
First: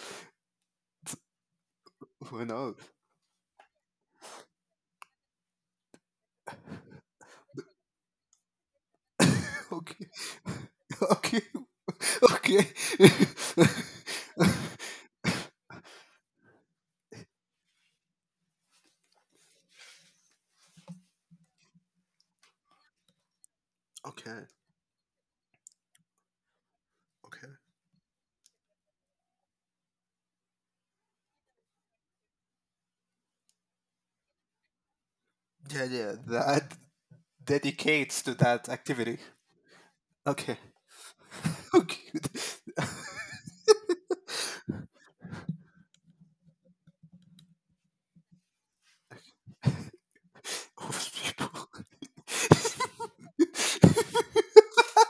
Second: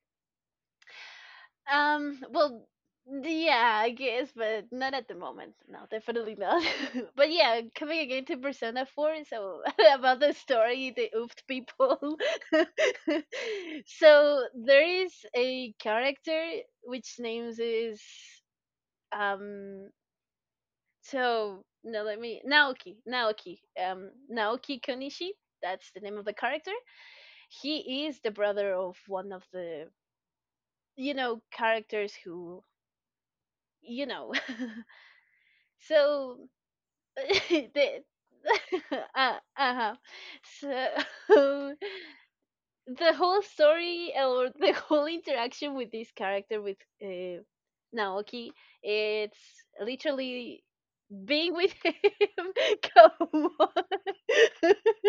[SPEAKER 1] (laughs)
[SPEAKER 2] Who
[SPEAKER 1] well,
[SPEAKER 2] knows?
[SPEAKER 1] yeah, I guess, but not at the moment, no, definitely not. (laughs) But yeah, coming again to Persona 4, so
[SPEAKER 2] (laughs)
[SPEAKER 1] (laughs)
[SPEAKER 2] okay,
[SPEAKER 1] about the story, the
[SPEAKER 2] (laughs) okay.
[SPEAKER 1] oofed people.
[SPEAKER 2] (laughs) okay.
[SPEAKER 1] (laughs)
[SPEAKER 2] (laughs)
[SPEAKER 1] So there is a character which names is um so no let me Naoki, Naoki,
[SPEAKER 2] okay.
[SPEAKER 1] Naoki Konishi. That's the name of the character.
[SPEAKER 2] Okay.
[SPEAKER 1] He is the brother of one of the, you know, characters who, you know, (laughs)
[SPEAKER 2] Yeah, yeah.
[SPEAKER 1] so
[SPEAKER 2] That
[SPEAKER 1] (laughs) the
[SPEAKER 2] dedicates to that
[SPEAKER 1] (laughs)
[SPEAKER 2] activity.
[SPEAKER 1] Uh, uh-huh.
[SPEAKER 2] Okay. (laughs)
[SPEAKER 1] So
[SPEAKER 2] Okay.
[SPEAKER 1] (laughs) the whole story or the (laughs) whole interaction with this character with uh, Naoki, it's literally
[SPEAKER 2] (laughs) Homeless people.
[SPEAKER 1] being with him. (laughs) Come on. (laughs)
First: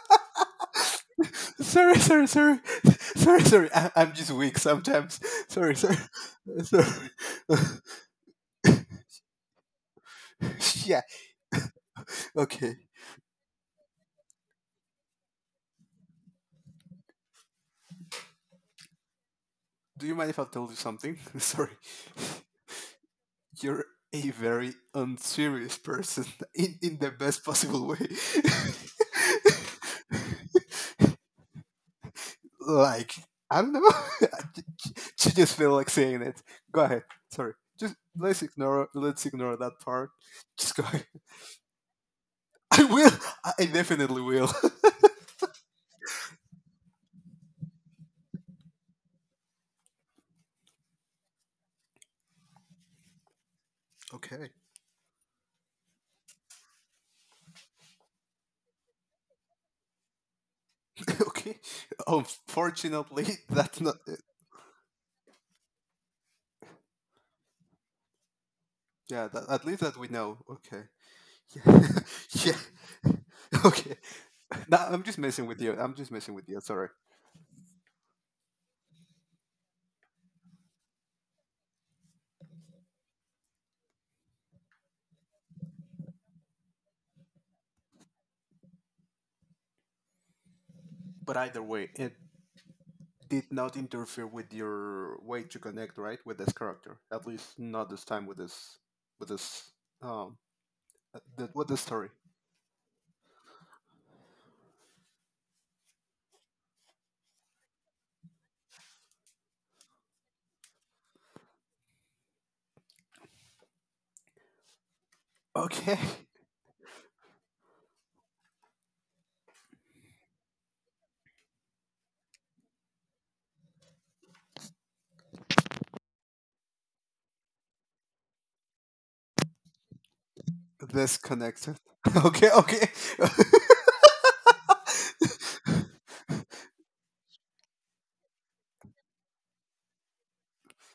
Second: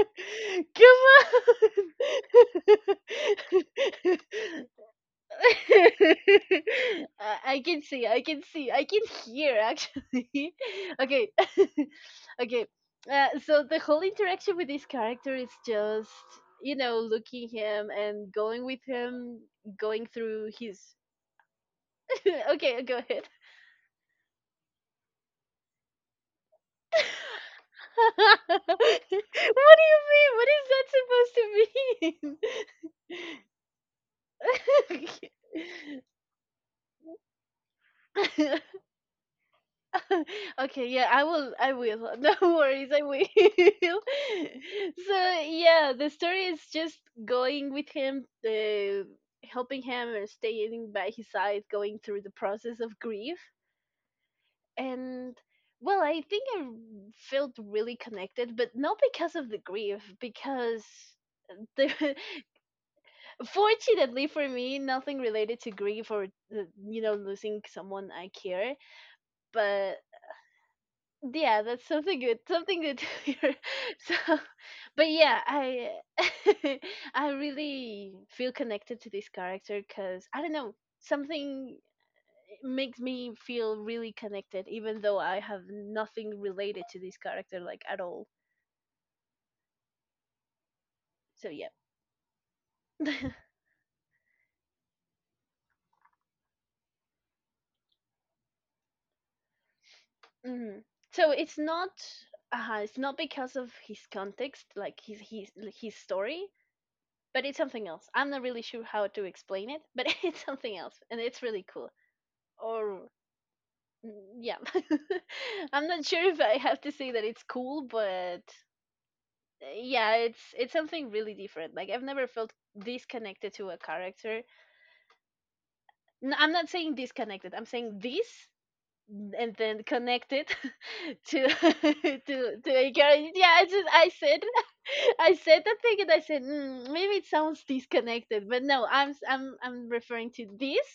[SPEAKER 1] Come
[SPEAKER 2] (laughs) sorry, sorry, sorry. (laughs) Sorry,
[SPEAKER 1] on.
[SPEAKER 2] sorry. I-
[SPEAKER 1] (laughs)
[SPEAKER 2] I'm just weak sometimes. Sorry, sorry.
[SPEAKER 1] (laughs) I
[SPEAKER 2] (laughs) Sorry.
[SPEAKER 1] I
[SPEAKER 2] (laughs)
[SPEAKER 1] can see, I can see, I can hear actually. (laughs)
[SPEAKER 2] yeah.
[SPEAKER 1] Okay, (laughs) okay.
[SPEAKER 2] Okay.
[SPEAKER 1] So the whole interaction with this character is just, you know, looking him and going with him,
[SPEAKER 2] Do
[SPEAKER 1] going
[SPEAKER 2] you mind if I
[SPEAKER 1] through
[SPEAKER 2] tell you
[SPEAKER 1] his.
[SPEAKER 2] something? (laughs) sorry.
[SPEAKER 1] (laughs) Okay, go ahead.
[SPEAKER 2] You're a very unserious person (laughs) in the best
[SPEAKER 1] (laughs)
[SPEAKER 2] possible way.
[SPEAKER 1] What do you mean? What is that
[SPEAKER 2] (laughs) like, I don't know.
[SPEAKER 1] supposed to
[SPEAKER 2] (laughs) she just feel like
[SPEAKER 1] mean?
[SPEAKER 2] saying it. Go ahead. Sorry. Just
[SPEAKER 1] (laughs) (laughs)
[SPEAKER 2] let's ignore that part.
[SPEAKER 1] (laughs)
[SPEAKER 2] Just go
[SPEAKER 1] Okay,
[SPEAKER 2] ahead.
[SPEAKER 1] yeah, I will. I will. (laughs) No
[SPEAKER 2] (laughs) I
[SPEAKER 1] worries, I
[SPEAKER 2] will.
[SPEAKER 1] will.
[SPEAKER 2] I definitely
[SPEAKER 1] (laughs)
[SPEAKER 2] will. (laughs)
[SPEAKER 1] So, yeah, the story is just going with him, helping him and staying by his side, going through the process of grief.
[SPEAKER 2] Okay.
[SPEAKER 1] And, well, I think I felt really connected, but not because of the grief, because
[SPEAKER 2] (laughs) okay.
[SPEAKER 1] the (laughs)
[SPEAKER 2] Unfortunately, that's not.
[SPEAKER 1] fortunately for me, nothing related to grief or, you know, losing someone I care,
[SPEAKER 2] Yeah. That, at least
[SPEAKER 1] but
[SPEAKER 2] that we know. Okay.
[SPEAKER 1] yeah, that's
[SPEAKER 2] Yeah.
[SPEAKER 1] something good,
[SPEAKER 2] (laughs)
[SPEAKER 1] something good to
[SPEAKER 2] yeah. (laughs)
[SPEAKER 1] hear.
[SPEAKER 2] Okay.
[SPEAKER 1] (laughs) So,
[SPEAKER 2] No, I'm
[SPEAKER 1] but
[SPEAKER 2] just
[SPEAKER 1] yeah,
[SPEAKER 2] messing with you.
[SPEAKER 1] I
[SPEAKER 2] I'm just messing with you.
[SPEAKER 1] (laughs)
[SPEAKER 2] Sorry.
[SPEAKER 1] I really feel connected to this character because I don't know, something makes me feel really connected, even though I have nothing related to this character, like, at all.
[SPEAKER 2] But
[SPEAKER 1] So
[SPEAKER 2] either
[SPEAKER 1] yeah.
[SPEAKER 2] way, it did
[SPEAKER 1] (laughs)
[SPEAKER 2] not interfere with your way to connect, right, with this character. At least not this time with this with this um
[SPEAKER 1] Hmm. So
[SPEAKER 2] the, with the story.
[SPEAKER 1] it's not because of his context, like his his story, but it's something else. I'm not really sure how to explain it, but (laughs) it's something else and it's really cool. Or yeah, (laughs) I'm
[SPEAKER 2] Okay,
[SPEAKER 1] not sure if I have to say that it's cool, but yeah, it's something really different. Like, I've never felt this connected to a character. I'm not saying disconnected, I'm saying this and then connect it
[SPEAKER 2] (laughs) this
[SPEAKER 1] (laughs) to
[SPEAKER 2] connected. (laughs)
[SPEAKER 1] (laughs)
[SPEAKER 2] okay,
[SPEAKER 1] to
[SPEAKER 2] okay.
[SPEAKER 1] a
[SPEAKER 2] (laughs)
[SPEAKER 1] girl. Yeah, I just I said (laughs) I said that thing and I said maybe it sounds disconnected, but no, I'm referring to this,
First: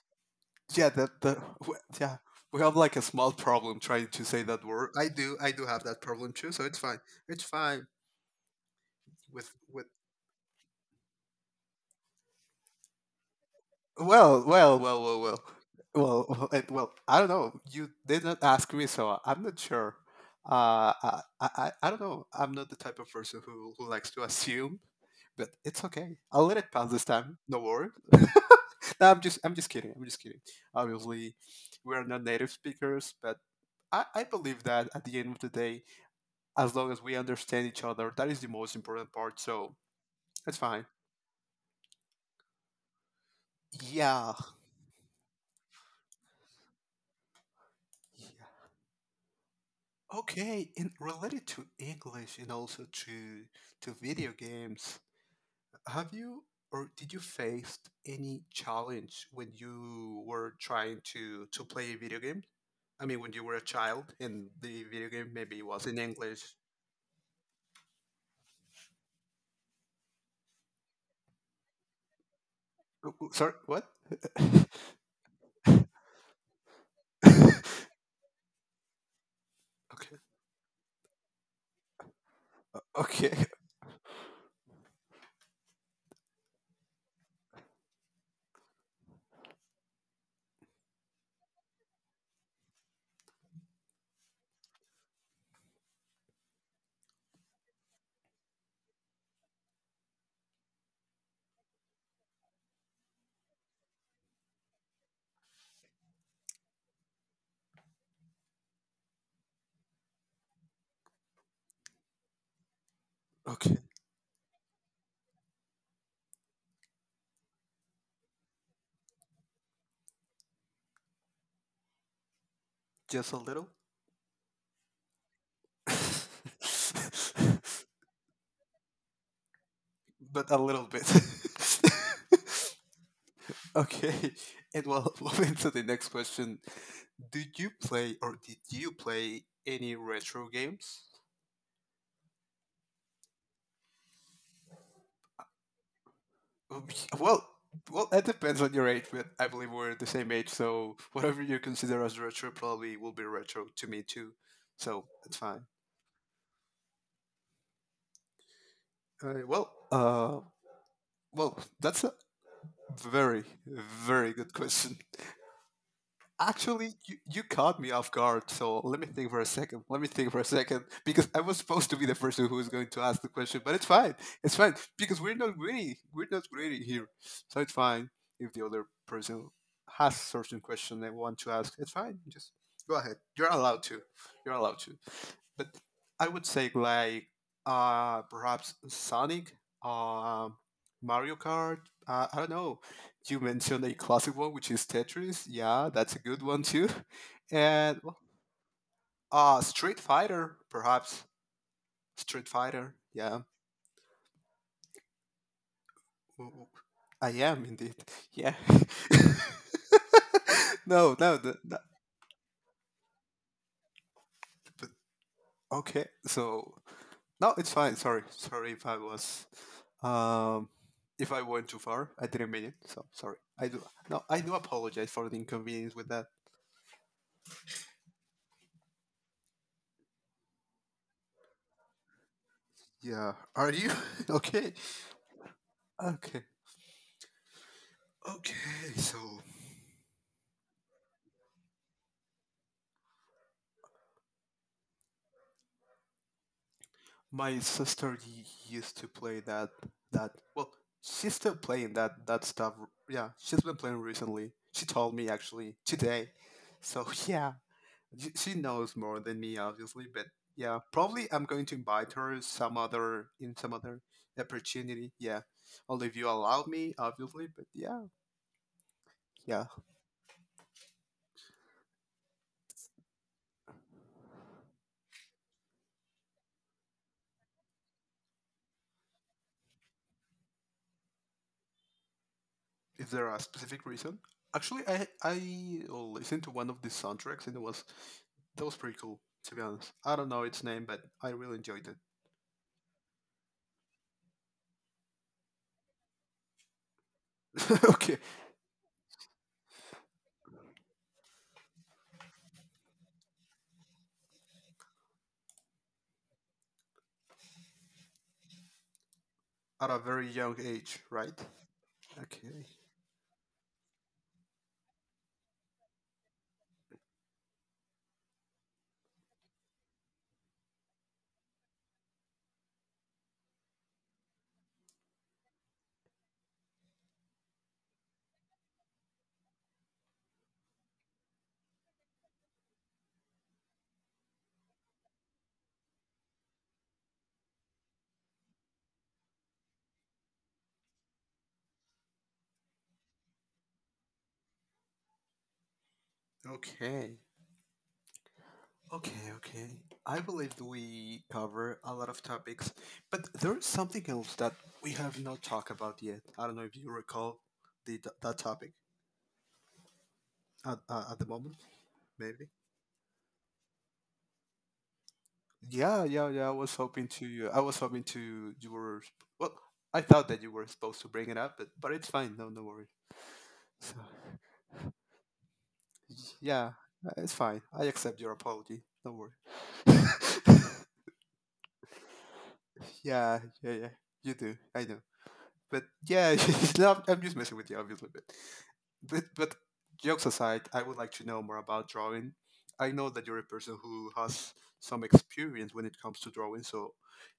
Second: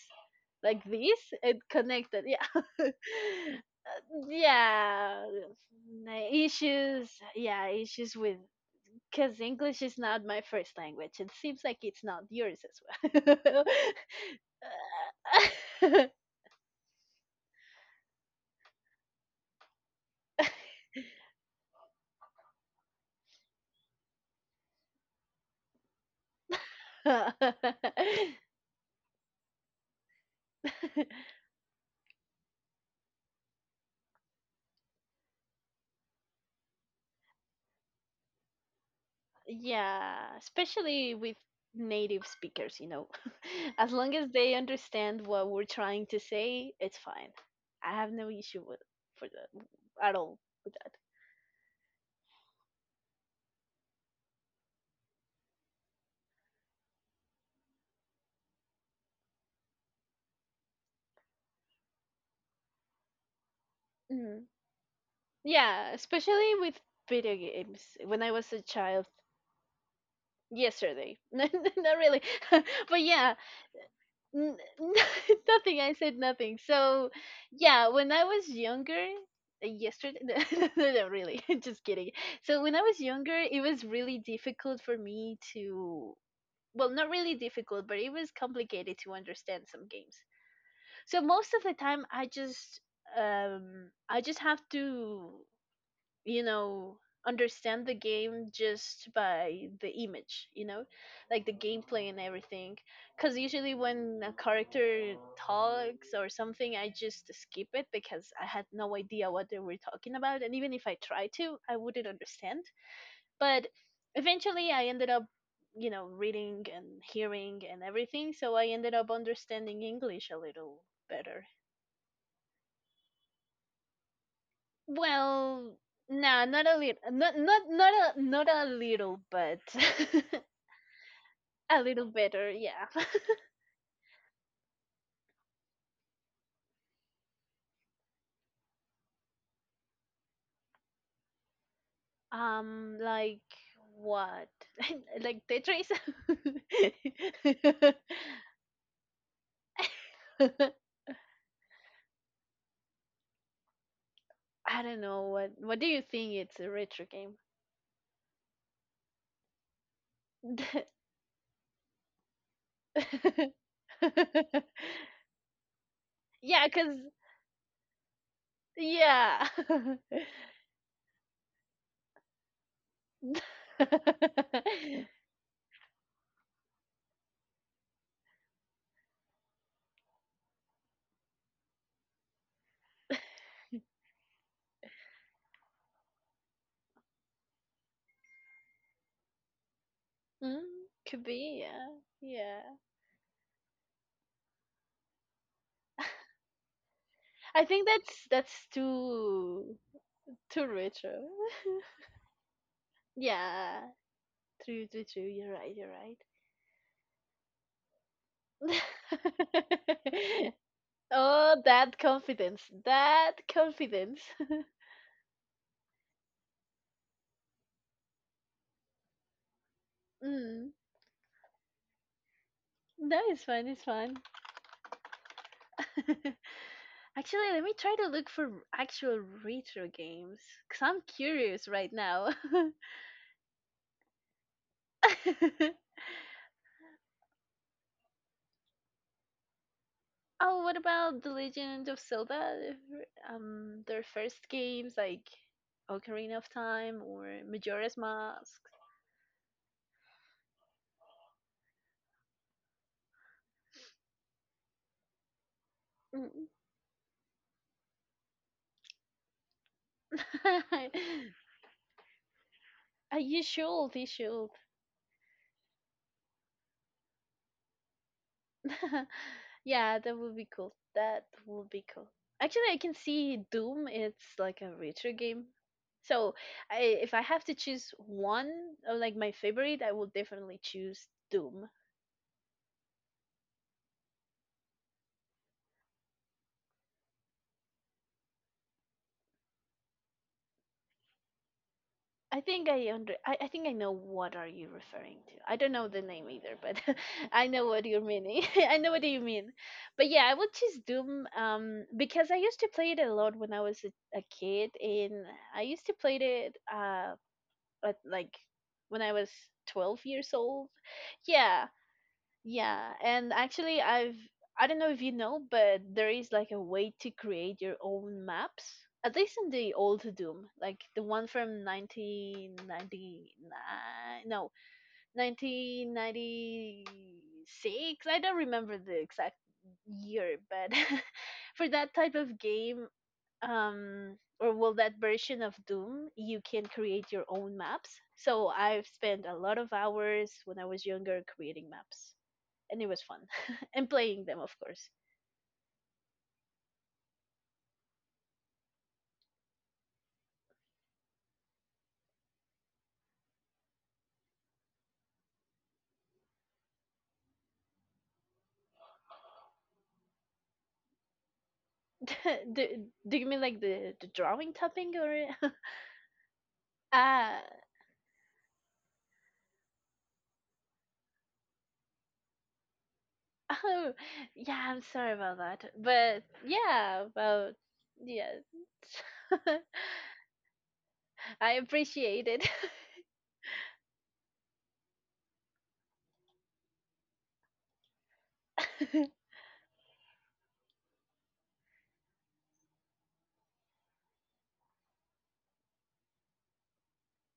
[SPEAKER 1] like,
[SPEAKER 2] yeah,
[SPEAKER 1] this
[SPEAKER 2] that the
[SPEAKER 1] and
[SPEAKER 2] w- yeah.
[SPEAKER 1] connected.
[SPEAKER 2] We
[SPEAKER 1] Yeah,
[SPEAKER 2] have like a small problem trying to
[SPEAKER 1] (laughs)
[SPEAKER 2] say that word.
[SPEAKER 1] yeah,
[SPEAKER 2] I do have that
[SPEAKER 1] my
[SPEAKER 2] problem too. So it's fine.
[SPEAKER 1] issues.
[SPEAKER 2] It's
[SPEAKER 1] Yeah,
[SPEAKER 2] fine
[SPEAKER 1] issues with. Because
[SPEAKER 2] with
[SPEAKER 1] English is not my first language. It seems like it's not yours as
[SPEAKER 2] well, it- well. I don't know. You did not ask me, so I'm not sure. I don't know. I'm not the type of person who likes to assume, but it's okay. I'll let it pass this
[SPEAKER 1] well.
[SPEAKER 2] time. No worries. (laughs) no, I'm just kidding. I'm just kidding.
[SPEAKER 1] (laughs) (laughs)
[SPEAKER 2] Obviously, we're not native speakers, but I believe that at the end of the day, as long as we understand each other, that is the most important part. So
[SPEAKER 1] Yeah,
[SPEAKER 2] that's fine.
[SPEAKER 1] especially with native speakers, you know. (laughs) As long as
[SPEAKER 2] Yeah.
[SPEAKER 1] they understand what we're trying to say, it's fine. I have
[SPEAKER 2] Yeah.
[SPEAKER 1] no issue with for that at all
[SPEAKER 2] Okay,
[SPEAKER 1] with
[SPEAKER 2] and
[SPEAKER 1] that.
[SPEAKER 2] related to English and also to video games, have you or did you face any challenge when you were trying to play a video game? I mean, when you were a child
[SPEAKER 1] Mm.
[SPEAKER 2] and the video game maybe was
[SPEAKER 1] Yeah,
[SPEAKER 2] in English.
[SPEAKER 1] especially with video games. When I was a child, yesterday, (laughs) not really, (laughs) but
[SPEAKER 2] Oh, oh,
[SPEAKER 1] yeah,
[SPEAKER 2] sorry, what?
[SPEAKER 1] N-
[SPEAKER 2] (laughs)
[SPEAKER 1] (laughs) nothing. I said nothing. So, yeah, when I was younger, yesterday,
[SPEAKER 2] Okay,
[SPEAKER 1] (laughs) no, no, no, really, (laughs) just kidding. So, when I was
[SPEAKER 2] okay,
[SPEAKER 1] younger, it was really difficult for me to, well, not really difficult, but it was complicated to understand some games. So, most of the time, I just have to, you know, understand the game just by the image, you know, like the gameplay and everything, because usually when a character talks or something, I just skip it because I had no idea what they were talking about, and even if I tried to, I wouldn't understand. But
[SPEAKER 2] okay.
[SPEAKER 1] eventually I ended up, you know, reading and hearing and everything, so I ended up understanding English a little better.
[SPEAKER 2] Just a little,
[SPEAKER 1] Well, no,
[SPEAKER 2] (laughs)
[SPEAKER 1] not a little, not a little, but (laughs)
[SPEAKER 2] but a little bit.
[SPEAKER 1] a little better, yeah.
[SPEAKER 2] (laughs)
[SPEAKER 1] (laughs)
[SPEAKER 2] Okay, (laughs) and (laughs) moving to the next question. Do you play or did you play any retro games?
[SPEAKER 1] Like what? (laughs) Like Tetris?
[SPEAKER 2] Um, Well, well, it
[SPEAKER 1] (laughs)
[SPEAKER 2] depends on your age, but I believe we're the same age, so (laughs) whatever you consider as retro probably will be retro to me too.
[SPEAKER 1] I don't
[SPEAKER 2] So
[SPEAKER 1] know
[SPEAKER 2] it's
[SPEAKER 1] what.
[SPEAKER 2] fine.
[SPEAKER 1] What do you think? It's a retro game.
[SPEAKER 2] Uh, well, uh, well, that's a very,
[SPEAKER 1] (laughs)
[SPEAKER 2] very good question.
[SPEAKER 1] Yeah,
[SPEAKER 2] Actually,
[SPEAKER 1] cause
[SPEAKER 2] you caught me off guard, so let me think for a
[SPEAKER 1] yeah.
[SPEAKER 2] second. Let me think for a second, because I was supposed to be the person who was going to ask the question, but it's fine. It's fine,
[SPEAKER 1] (laughs)
[SPEAKER 2] because
[SPEAKER 1] (laughs)
[SPEAKER 2] we're not greedy. We're not greedy here. So it's fine if the other person has certain question they want to ask. It's fine. Just go ahead. You're allowed to. You're allowed to. But I would say, like, perhaps Sonic, uh,
[SPEAKER 1] Mm, could
[SPEAKER 2] Mario
[SPEAKER 1] be,
[SPEAKER 2] Kart,
[SPEAKER 1] yeah,
[SPEAKER 2] I don't
[SPEAKER 1] yeah.
[SPEAKER 2] know, you mentioned a classic one, which is Tetris. Yeah, that's a good one too. (laughs)
[SPEAKER 1] I think
[SPEAKER 2] And well,
[SPEAKER 1] that's too
[SPEAKER 2] Street Fighter,
[SPEAKER 1] too
[SPEAKER 2] perhaps.
[SPEAKER 1] retro. (laughs)
[SPEAKER 2] Street Fighter. Yeah,
[SPEAKER 1] Yeah, true. You're right. You're right.
[SPEAKER 2] W- w- I am indeed. Yeah. (laughs)
[SPEAKER 1] (laughs)
[SPEAKER 2] no, no,
[SPEAKER 1] Oh,
[SPEAKER 2] th- that,
[SPEAKER 1] that confidence. That confidence. (laughs)
[SPEAKER 2] but okay. So no, it's fine. Sorry if I was, um,
[SPEAKER 1] Mm.
[SPEAKER 2] if I went too far. I didn't mean it. So
[SPEAKER 1] That
[SPEAKER 2] sorry.
[SPEAKER 1] is it's
[SPEAKER 2] I
[SPEAKER 1] fun.
[SPEAKER 2] do.
[SPEAKER 1] It's fun.
[SPEAKER 2] No, I do apologize for the inconvenience with that.
[SPEAKER 1] (laughs) Actually, let me try to look for actual retro games because I'm curious right now.
[SPEAKER 2] Yeah. Are you (laughs) okay?
[SPEAKER 1] (laughs)
[SPEAKER 2] Okay. Okay, so
[SPEAKER 1] Oh, what about The Legend of Zelda? Their first games like Ocarina of Time or
[SPEAKER 2] my
[SPEAKER 1] Majora's
[SPEAKER 2] sister
[SPEAKER 1] Mask.
[SPEAKER 2] used to play that, well, she's still playing that stuff. Yeah, she's been playing recently. She told me actually today.
[SPEAKER 1] Mm.
[SPEAKER 2] So (laughs) yeah, she knows more than me obviously, but yeah, probably
[SPEAKER 1] (laughs)
[SPEAKER 2] I'm going to invite her
[SPEAKER 1] Uh, you
[SPEAKER 2] some
[SPEAKER 1] should,
[SPEAKER 2] other
[SPEAKER 1] you should.
[SPEAKER 2] opportunity. Yeah. Only if you allow me, obviously, but yeah.
[SPEAKER 1] (laughs)
[SPEAKER 2] Yeah.
[SPEAKER 1] Yeah, that would be cool. That would be cool. Actually, I can see Doom. It's like a retro game. So, if I have to choose one, or like my favorite, I will definitely choose Doom.
[SPEAKER 2] Is there a specific reason? Actually, I listened to one of the soundtracks and it was, that was pretty cool. To be honest, I don't know its name, but I really enjoyed
[SPEAKER 1] I think I know what are you referring to. I don't know the name either, but (laughs) I know
[SPEAKER 2] it.
[SPEAKER 1] what
[SPEAKER 2] (laughs)
[SPEAKER 1] you're
[SPEAKER 2] Okay,
[SPEAKER 1] meaning. (laughs) I know what you mean. But yeah, I would choose Doom because I used to play it a lot when I was a kid and I used to play it at, like when I was
[SPEAKER 2] at a
[SPEAKER 1] 12 years
[SPEAKER 2] very young
[SPEAKER 1] old.
[SPEAKER 2] age, right?
[SPEAKER 1] Yeah.
[SPEAKER 2] Okay,
[SPEAKER 1] Yeah, and actually, I don't know if you know, but there is like a way to create your own maps. At least in the old Doom, like the one from 1999, no, 1996. I don't remember the exact year, but (laughs) for that type of game, or well, that version of Doom, you can create your own maps. So I've spent a lot of hours when I was younger creating maps and it was fun. (laughs) And playing them, of course.
[SPEAKER 2] okay, okay, okay. I believe we cover a lot of topics, but there is something else that we have not talked about yet. I don't know if you recall the that topic at the moment, maybe.
[SPEAKER 1] (laughs) do, do you mean like the drawing tapping or? (laughs)
[SPEAKER 2] Yeah, yeah, yeah. I was hoping
[SPEAKER 1] Ah,
[SPEAKER 2] to. I was hoping to. You were. Well, I thought that you were supposed to bring it up, but it's fine. No, no worry.
[SPEAKER 1] oh,
[SPEAKER 2] So,
[SPEAKER 1] yeah. I'm sorry about that, but
[SPEAKER 2] (laughs) yeah,
[SPEAKER 1] yeah,
[SPEAKER 2] it's
[SPEAKER 1] about
[SPEAKER 2] fine. I accept
[SPEAKER 1] yeah.
[SPEAKER 2] your apology. Don't worry.
[SPEAKER 1] (laughs)
[SPEAKER 2] (laughs)
[SPEAKER 1] I appreciate it.
[SPEAKER 2] yeah, yeah, yeah. You do. I know. But yeah, (laughs) no, I'm- just messing with you, obviously. But, but
[SPEAKER 1] (laughs)
[SPEAKER 2] but jokes aside, I would like to know more about drawing. I know that you're a person who has some experience when it comes to drawing. So,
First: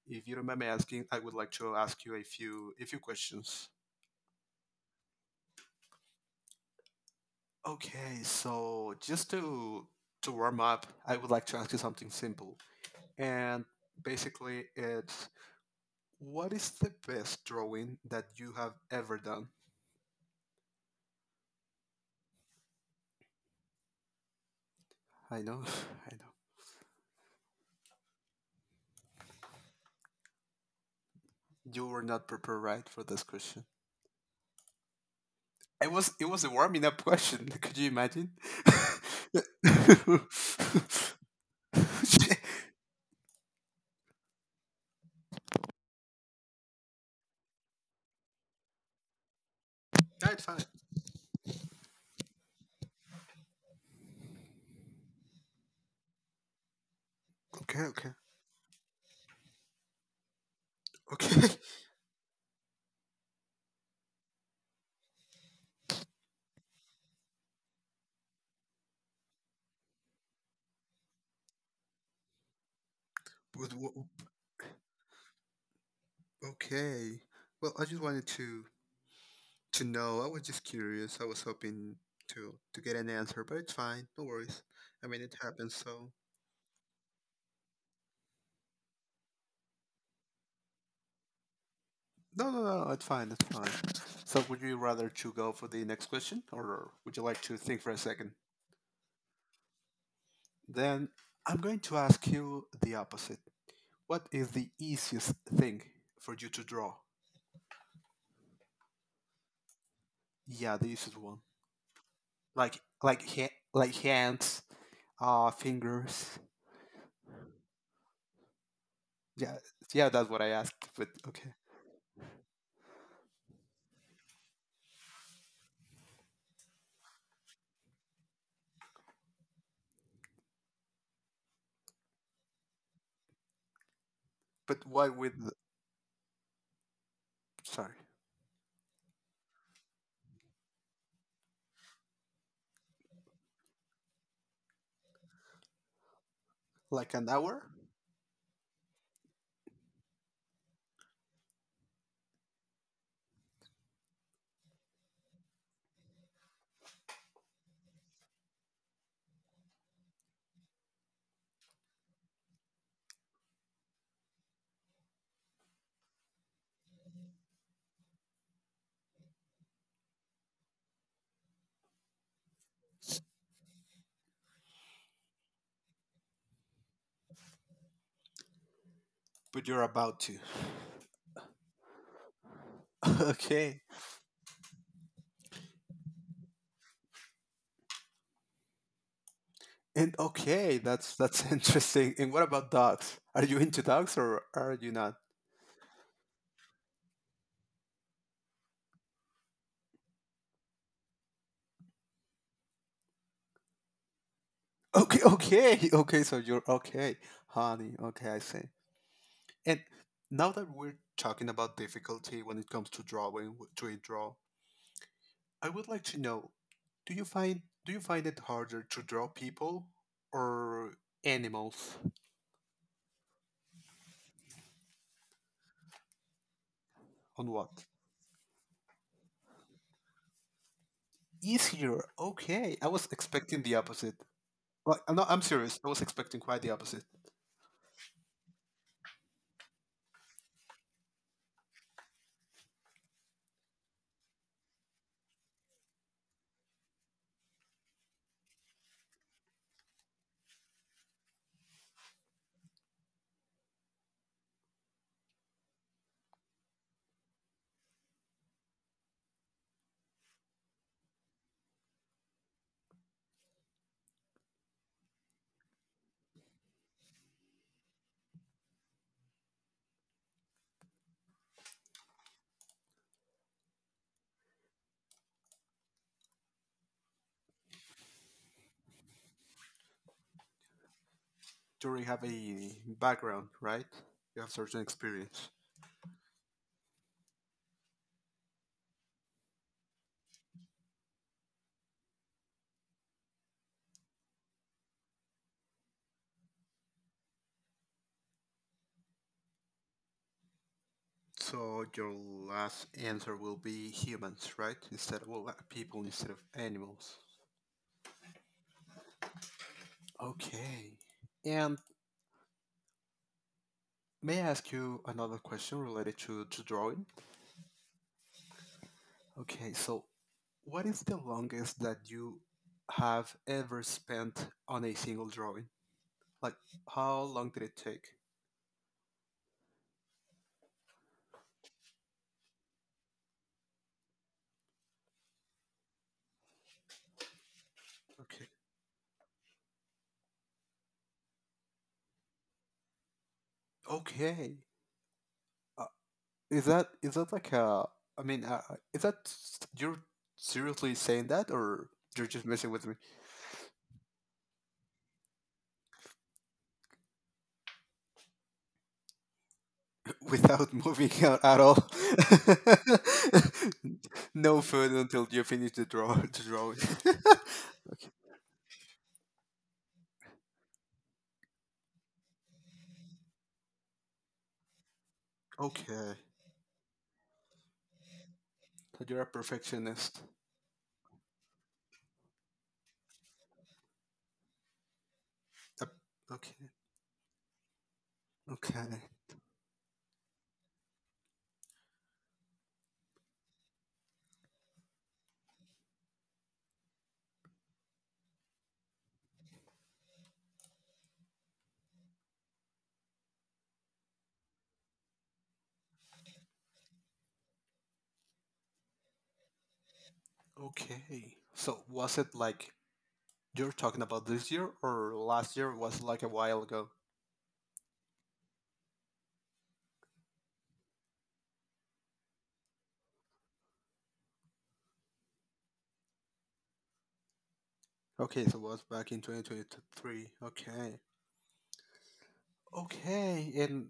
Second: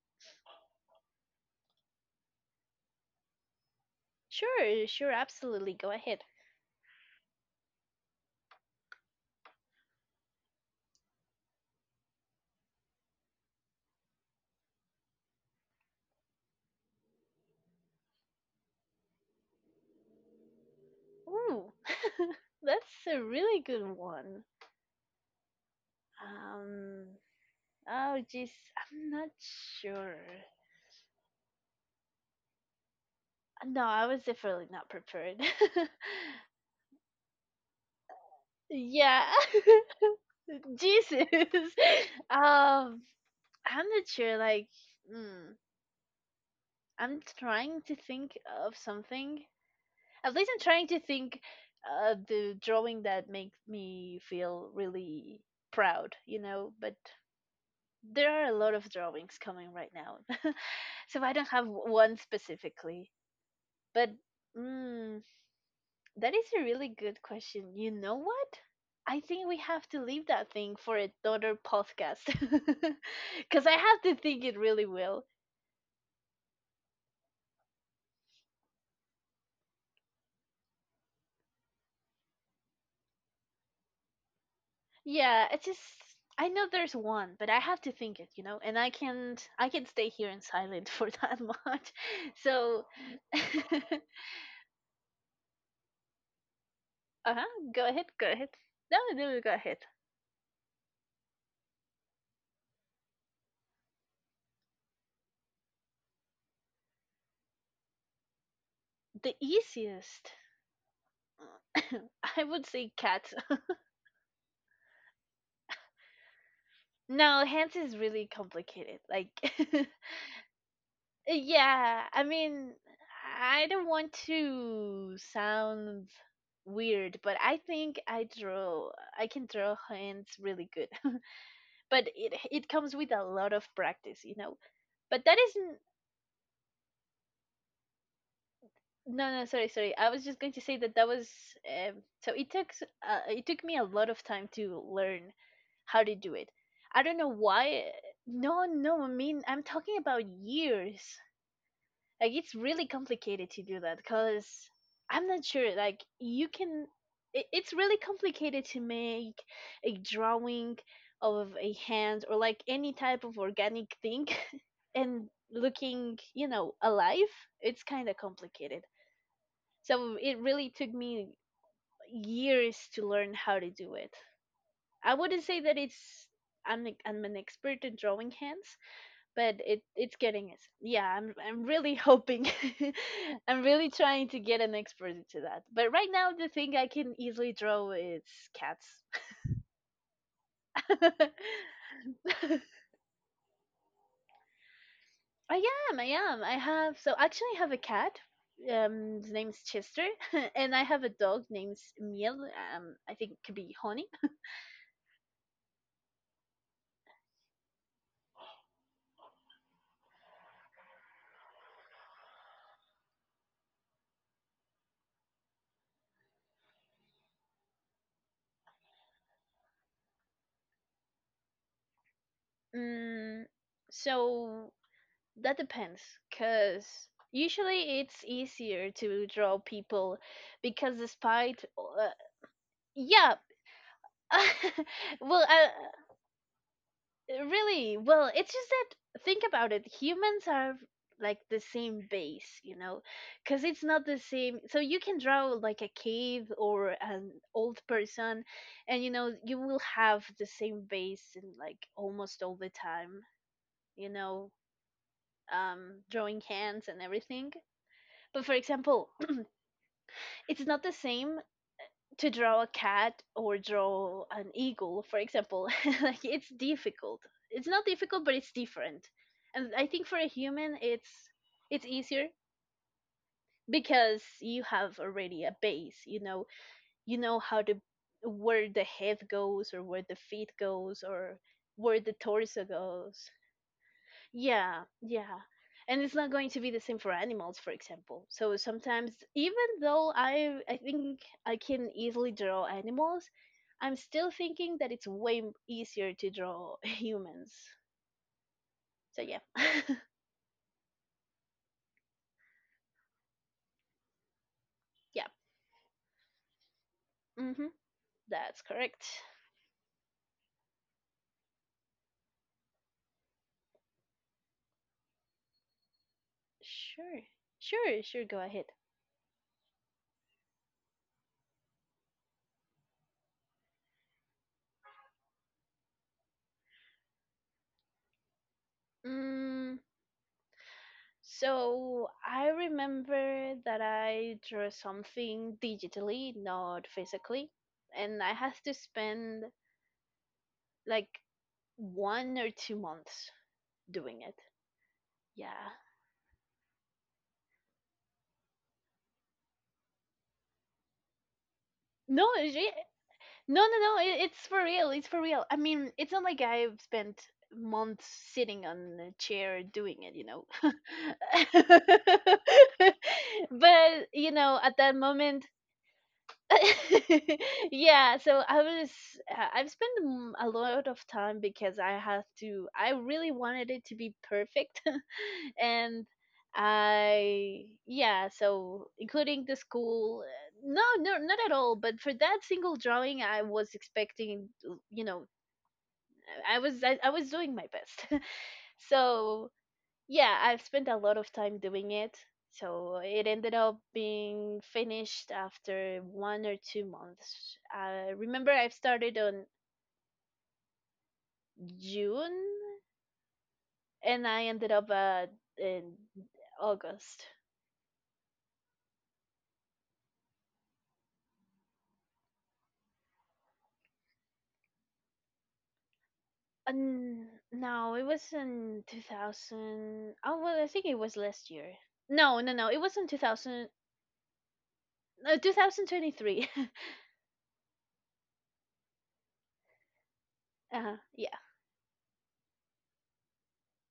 [SPEAKER 2] if you remember me asking, I would like to ask you a few questions.
[SPEAKER 1] Sure, sure, absolutely. Go ahead.
[SPEAKER 2] Okay, so just to warm up, I would like to ask you something simple. And basically it's what is the best drawing that you have ever done?
[SPEAKER 1] Ooh, (laughs) that's a really good one.
[SPEAKER 2] I know, (sighs) (laughs) I know.
[SPEAKER 1] Um, oh, jeez, I'm not sure.
[SPEAKER 2] You were not prepared right for this question.
[SPEAKER 1] No, I was definitely not prepared.
[SPEAKER 2] It was a warming up question. (laughs) Could you imagine?
[SPEAKER 1] (laughs) Yeah,
[SPEAKER 2] (laughs)
[SPEAKER 1] (laughs) Jesus. (laughs) Um, I'm not sure. Like, mm, I'm trying to think of something. At
[SPEAKER 2] That's
[SPEAKER 1] least
[SPEAKER 2] fine.
[SPEAKER 1] I'm trying to think the drawing that makes me feel really proud, you know, but
[SPEAKER 2] Okay, okay,
[SPEAKER 1] there are a lot of drawings coming right now. (laughs) So I
[SPEAKER 2] okay.
[SPEAKER 1] don't have one specifically. But mm, that is a really good question. You know what? I think we have to leave that thing for another podcast. (laughs)
[SPEAKER 2] (laughs)
[SPEAKER 1] Because
[SPEAKER 2] With
[SPEAKER 1] I
[SPEAKER 2] wha-
[SPEAKER 1] have to think it really well.
[SPEAKER 2] okay. Well, I just wanted to know. I was just curious. I was hoping to get an answer, but it's fine. No worries. I mean, it
[SPEAKER 1] Yeah, it's
[SPEAKER 2] happens.
[SPEAKER 1] just.
[SPEAKER 2] So
[SPEAKER 1] I know there's one, but I have to think it, you know, and I can't. I can stay here in silent (laughs) for that much. (laughs)
[SPEAKER 2] no, no,
[SPEAKER 1] So,
[SPEAKER 2] It's fine. It's fine.
[SPEAKER 1] (laughs)
[SPEAKER 2] So, would you rather to go for the next question, or would you
[SPEAKER 1] uh
[SPEAKER 2] like
[SPEAKER 1] huh.
[SPEAKER 2] to think
[SPEAKER 1] Go
[SPEAKER 2] for a
[SPEAKER 1] ahead. Go
[SPEAKER 2] second?
[SPEAKER 1] ahead. No, no, go ahead.
[SPEAKER 2] Then I'm going to ask you the opposite. What is the easiest thing for you to draw?
[SPEAKER 1] The easiest,
[SPEAKER 2] Yeah, the easiest one.
[SPEAKER 1] (coughs) I would
[SPEAKER 2] Like
[SPEAKER 1] say,
[SPEAKER 2] like
[SPEAKER 1] cat. (laughs)
[SPEAKER 2] ha- like hands, fingers.
[SPEAKER 1] No, hands is really complicated. Like,
[SPEAKER 2] Yeah,
[SPEAKER 1] (laughs)
[SPEAKER 2] yeah, that's what I asked. But okay.
[SPEAKER 1] Yeah, I mean, I don't want to sound weird, but I can draw hands really good. (laughs) But it comes with a lot of practice, you know.
[SPEAKER 2] But why
[SPEAKER 1] But that
[SPEAKER 2] with the-
[SPEAKER 1] isn't.
[SPEAKER 2] sorry,
[SPEAKER 1] No, no, sorry, sorry. I was just going to say that that was. Um, so it took it took me a lot of time to learn how to do it. I
[SPEAKER 2] like
[SPEAKER 1] don't know
[SPEAKER 2] an hour?
[SPEAKER 1] why. No, no. I mean, I'm talking about years. Like it's really complicated to do that because I'm not sure like you can it's really complicated to make a drawing of a hand or like any type of organic thing (laughs) and looking you know alive, it's kind of complicated, so it really took me years to learn how to do it. I wouldn't say that I'm an expert in drawing hands, but
[SPEAKER 2] But
[SPEAKER 1] it
[SPEAKER 2] you're
[SPEAKER 1] it's
[SPEAKER 2] about to.
[SPEAKER 1] getting us. Yeah, I'm really hoping. (laughs)
[SPEAKER 2] (laughs)
[SPEAKER 1] I'm
[SPEAKER 2] Okay.
[SPEAKER 1] really trying to get an expert into that. But right now the thing I can easily draw is cats.
[SPEAKER 2] And okay, that's (laughs)
[SPEAKER 1] (laughs)
[SPEAKER 2] interesting. And what about dogs? Are you into dogs or are you not?
[SPEAKER 1] I I am. I have so actually I have a cat. His name's Chester (laughs) and I have a dog named Miel. I think it could be Honey.
[SPEAKER 2] Okay, okay, (laughs) okay. So you're okay, honey. Okay, I see. And now that we're talking about difficulty when it comes to draw, I would like to know do you find it harder to draw people or animals
[SPEAKER 1] Mm, so that depends cuz
[SPEAKER 2] on what?
[SPEAKER 1] usually it's easier to draw people because despite
[SPEAKER 2] Easier. Okay. I was
[SPEAKER 1] yeah,
[SPEAKER 2] expecting the opposite.
[SPEAKER 1] (laughs)
[SPEAKER 2] Like no, I'm
[SPEAKER 1] well uh,
[SPEAKER 2] serious. I was expecting quite the opposite.
[SPEAKER 1] really well, it's just that think about it, humans are like the same base, you know, because it's not the same, so you can draw like a cave or an old person and you know you will have the same base and like almost all the time, you know, drawing hands and everything. But for example, it's not the same to draw a cat or draw an eagle, for example, (laughs) like it's difficult. It's not difficult, but it's different. And I think for a human, it's easier because you have already a base. You know how to where the head goes or where the feet goes or
[SPEAKER 2] You
[SPEAKER 1] where
[SPEAKER 2] already
[SPEAKER 1] the
[SPEAKER 2] have
[SPEAKER 1] torso
[SPEAKER 2] a
[SPEAKER 1] goes.
[SPEAKER 2] background, right? You have certain
[SPEAKER 1] Yeah, yeah.
[SPEAKER 2] experience.
[SPEAKER 1] And it's not going to be the same for animals, for example. So sometimes, even though I think I can easily draw animals, I'm still thinking that it's way m- easier to draw (laughs) humans. So yeah. (laughs)
[SPEAKER 2] So your last answer will be humans, right? Instead
[SPEAKER 1] Yeah.
[SPEAKER 2] of people instead of animals.
[SPEAKER 1] Mhm. That's correct.
[SPEAKER 2] Okay. And may I ask you another question related to drawing?
[SPEAKER 1] Sure. Sure, sure, go ahead.
[SPEAKER 2] Okay, so what is the longest that you have ever spent on a single drawing? Like, how long did it take?
[SPEAKER 1] Mm, so I remember that I drew something digitally, not physically, and I
[SPEAKER 2] Okay.
[SPEAKER 1] had to spend like 1 or 2 months doing it.
[SPEAKER 2] Okay.
[SPEAKER 1] Yeah.
[SPEAKER 2] Uh, is that like a? I mean, is that you're seriously saying that, or you're
[SPEAKER 1] No,
[SPEAKER 2] just
[SPEAKER 1] it's
[SPEAKER 2] messing
[SPEAKER 1] re-
[SPEAKER 2] with me
[SPEAKER 1] no, no. It, it's for real. It's for real. I mean, it's not like I've spent months sitting on a chair doing it, you
[SPEAKER 2] (laughs)
[SPEAKER 1] know.
[SPEAKER 2] without moving out at all?
[SPEAKER 1] (laughs) But you
[SPEAKER 2] (laughs)
[SPEAKER 1] know,
[SPEAKER 2] No
[SPEAKER 1] at
[SPEAKER 2] food
[SPEAKER 1] that
[SPEAKER 2] until
[SPEAKER 1] moment,
[SPEAKER 2] you finish the drawing.
[SPEAKER 1] (laughs) yeah. So I was. I've spent a lot of time because I have to. I really wanted it to be perfect. (laughs)
[SPEAKER 2] (laughs)
[SPEAKER 1] And
[SPEAKER 2] Okay.
[SPEAKER 1] I yeah, so
[SPEAKER 2] So you're a
[SPEAKER 1] including the
[SPEAKER 2] perfectionist.
[SPEAKER 1] school, no, no, not at all. But for that single drawing, I was expecting, you know,
[SPEAKER 2] Yep.
[SPEAKER 1] I
[SPEAKER 2] Okay.
[SPEAKER 1] I was I, I was doing my best. (laughs)
[SPEAKER 2] Okay.
[SPEAKER 1] So yeah, I've spent a lot of time doing it. So it ended up being finished after 1 or 2 months. I remember I have started on June and I ended up in August.
[SPEAKER 2] Okay. So was it like you're talking about this year or last year? Was like a while ago.
[SPEAKER 1] Um, no, it was in 2000. Oh, well, I think it was last year. No, no, no. It was in 2000. No, 2023. (laughs)
[SPEAKER 2] Okay. So it was back in 2023.
[SPEAKER 1] Uh,
[SPEAKER 2] Okay.
[SPEAKER 1] yeah.
[SPEAKER 2] Okay. And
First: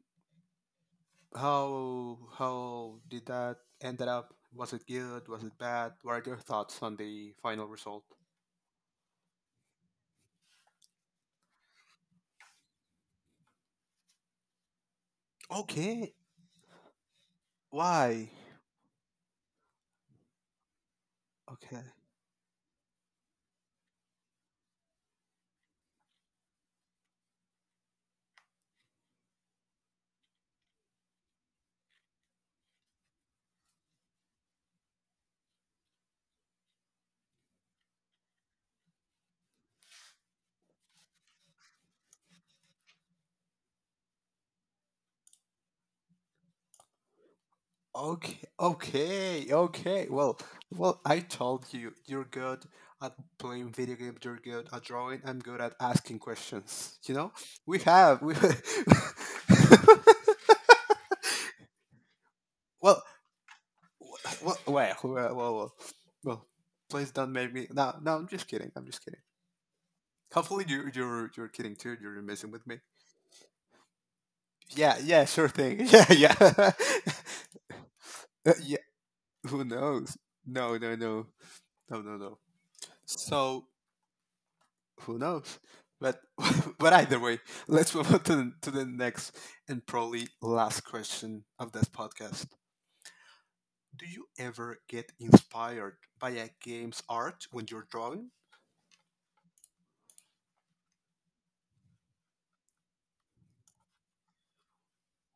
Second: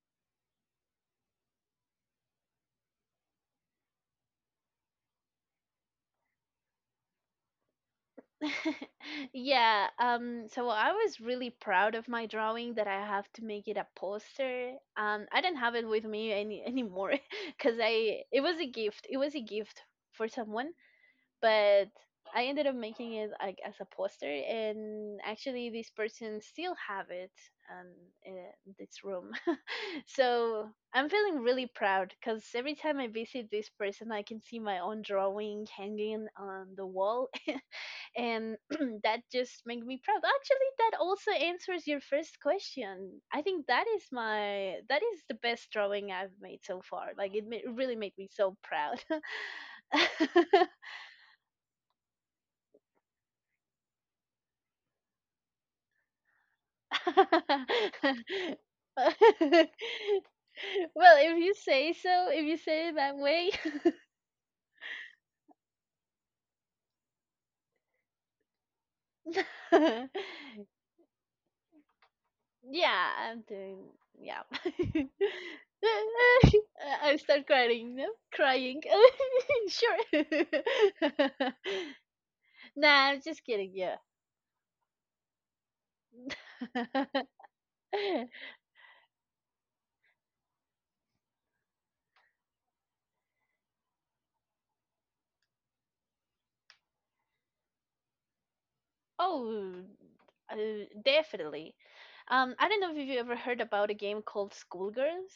[SPEAKER 2] how did that ended up? Was it good? Was it bad? What are your thoughts on the final result?
[SPEAKER 1] (laughs) Yeah. So I was really proud of my drawing that I have to make it a poster. I didn't have it with
[SPEAKER 2] Okay.
[SPEAKER 1] me any anymore (laughs) because I
[SPEAKER 2] Why?
[SPEAKER 1] it was a gift. It was a gift for someone
[SPEAKER 2] Okay.
[SPEAKER 1] but I ended up making it like as a poster, and actually this person still have it um, in this room. (laughs) So I'm feeling really proud because every time I visit this person, I can see my own drawing hanging on the wall, (laughs) and (clears throat) that just makes me proud. Actually, that also answers your first question. I think that is my that is the best drawing I've made so far. Like it really made me
[SPEAKER 2] Okay,
[SPEAKER 1] so proud.
[SPEAKER 2] okay, okay. Well,
[SPEAKER 1] (laughs)
[SPEAKER 2] well, I told you, you're good at playing video games, you're good at drawing, I'm good at asking questions. You know? We
[SPEAKER 1] (laughs) Well,
[SPEAKER 2] have, we (laughs)
[SPEAKER 1] if you say so, if you say it
[SPEAKER 2] Well,
[SPEAKER 1] that way,
[SPEAKER 2] well, well, well, well, well, well, please don't make me. No, no, I'm just kidding. I'm just kidding.
[SPEAKER 1] (laughs)
[SPEAKER 2] Hopefully you're kidding too. You're messing with me.
[SPEAKER 1] yeah, I'm doing, yeah.
[SPEAKER 2] Yeah,
[SPEAKER 1] (laughs)
[SPEAKER 2] yeah, sure thing. (laughs) Yeah,
[SPEAKER 1] I
[SPEAKER 2] yeah.
[SPEAKER 1] I start
[SPEAKER 2] (laughs)
[SPEAKER 1] crying, no?
[SPEAKER 2] Yeah,
[SPEAKER 1] Crying.
[SPEAKER 2] who
[SPEAKER 1] (laughs)
[SPEAKER 2] knows?
[SPEAKER 1] Sure.
[SPEAKER 2] No, no, no. No, no, no.
[SPEAKER 1] (laughs) Nah, I'm just
[SPEAKER 2] So,
[SPEAKER 1] kidding. Yeah.
[SPEAKER 2] who knows? But (laughs) but either
[SPEAKER 1] (laughs)
[SPEAKER 2] way, let's move on to the next and probably last question of this podcast. Do you ever get inspired by a game's art when you're drawing?
[SPEAKER 1] Oh, uh, definitely. I don't know if you ever heard about a game called Schoolgirls.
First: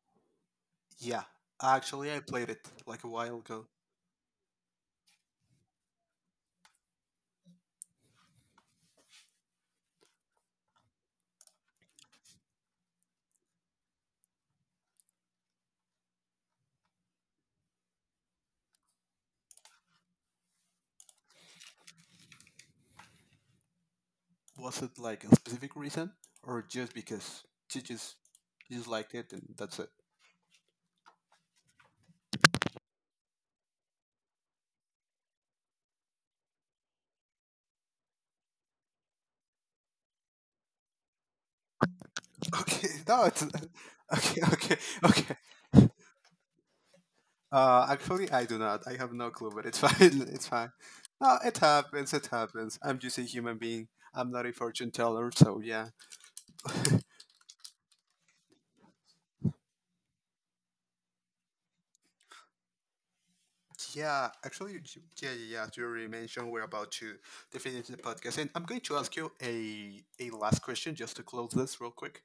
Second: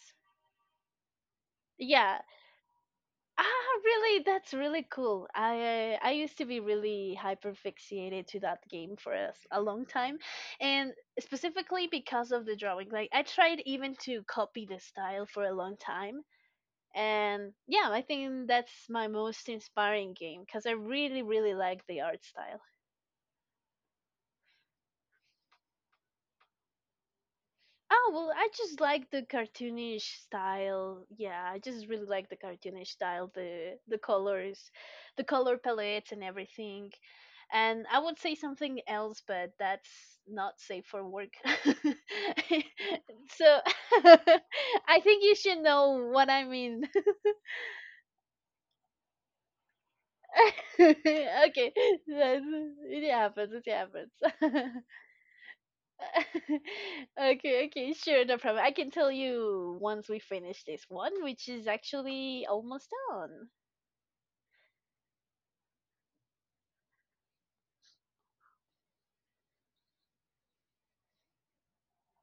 [SPEAKER 2] Yeah, actually, I
[SPEAKER 1] Yeah,
[SPEAKER 2] played it like a while ago.
[SPEAKER 1] ah, really? That's really cool. I used to be really hyperfixated to that game for a long time, and specifically because of the drawing. Like I tried even to copy the style for a long time, and yeah, I think that's my most inspiring game because I really really like the art style.
[SPEAKER 2] Was it like a specific reason, or just because you
[SPEAKER 1] Oh,
[SPEAKER 2] just
[SPEAKER 1] well, I
[SPEAKER 2] you
[SPEAKER 1] just
[SPEAKER 2] just
[SPEAKER 1] like
[SPEAKER 2] liked
[SPEAKER 1] the
[SPEAKER 2] it and that's it?
[SPEAKER 1] cartoonish style. Yeah, I just really like the cartoonish style, the colors, the color palettes and everything. And I would say something else, but that's not safe for work. (laughs)
[SPEAKER 2] (laughs) Okay, no, it's
[SPEAKER 1] So (laughs)
[SPEAKER 2] (laughs) okay, okay,
[SPEAKER 1] I think
[SPEAKER 2] okay.
[SPEAKER 1] you should know what I mean.
[SPEAKER 2] Actually, I do not. I have no clue, but it's (laughs) fine. It's fine.
[SPEAKER 1] (laughs)
[SPEAKER 2] No, it
[SPEAKER 1] Okay,
[SPEAKER 2] happens. It
[SPEAKER 1] that's-
[SPEAKER 2] happens. I'm
[SPEAKER 1] it
[SPEAKER 2] just a
[SPEAKER 1] happens.
[SPEAKER 2] human
[SPEAKER 1] It
[SPEAKER 2] being.
[SPEAKER 1] happens.
[SPEAKER 2] I'm not a
[SPEAKER 1] (laughs)
[SPEAKER 2] fortune teller, so yeah.
[SPEAKER 1] (laughs) Okay, okay, sure, no problem. I can tell you once we finish this one, which is actually almost done.
[SPEAKER 2] Yeah, actually, yeah, yeah, yeah. As you already mentioned we're about to finish the podcast, and I'm going to ask you a last question just to close this real quick.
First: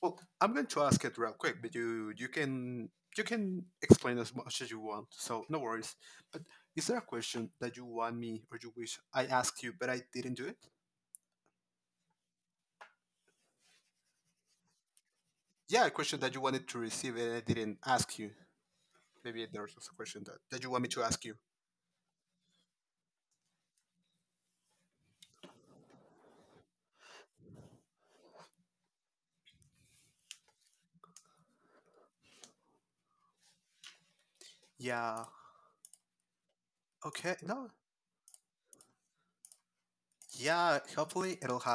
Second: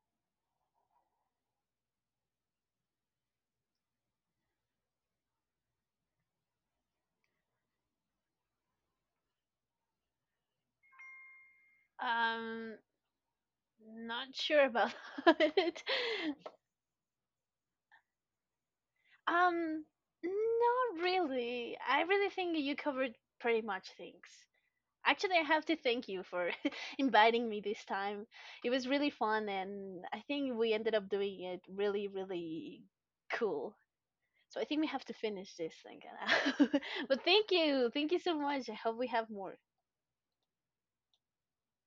[SPEAKER 2] Well, I'm going to ask it real quick, but you can explain as much as you want, so no worries. But is there a question that you want me or you wish I asked you, but I didn't do it?
[SPEAKER 1] Hmm. Not sure about (laughs) it.
[SPEAKER 2] Yeah, a question that you wanted to receive and I didn't ask you. Maybe there's
[SPEAKER 1] Um,
[SPEAKER 2] a question that you want me
[SPEAKER 1] not
[SPEAKER 2] to ask you.
[SPEAKER 1] really. I really think you covered pretty much things. Actually, I have to thank you for (laughs) inviting me this time. It was really fun, and I think we ended up doing it really, really cool. So I think we have to
[SPEAKER 2] Yeah.
[SPEAKER 1] finish this thing. (laughs) But
[SPEAKER 2] Okay.
[SPEAKER 1] thank
[SPEAKER 2] No.
[SPEAKER 1] you. Thank you so much. I hope we have more.
[SPEAKER 2] Yeah. Hopefully it'll happen.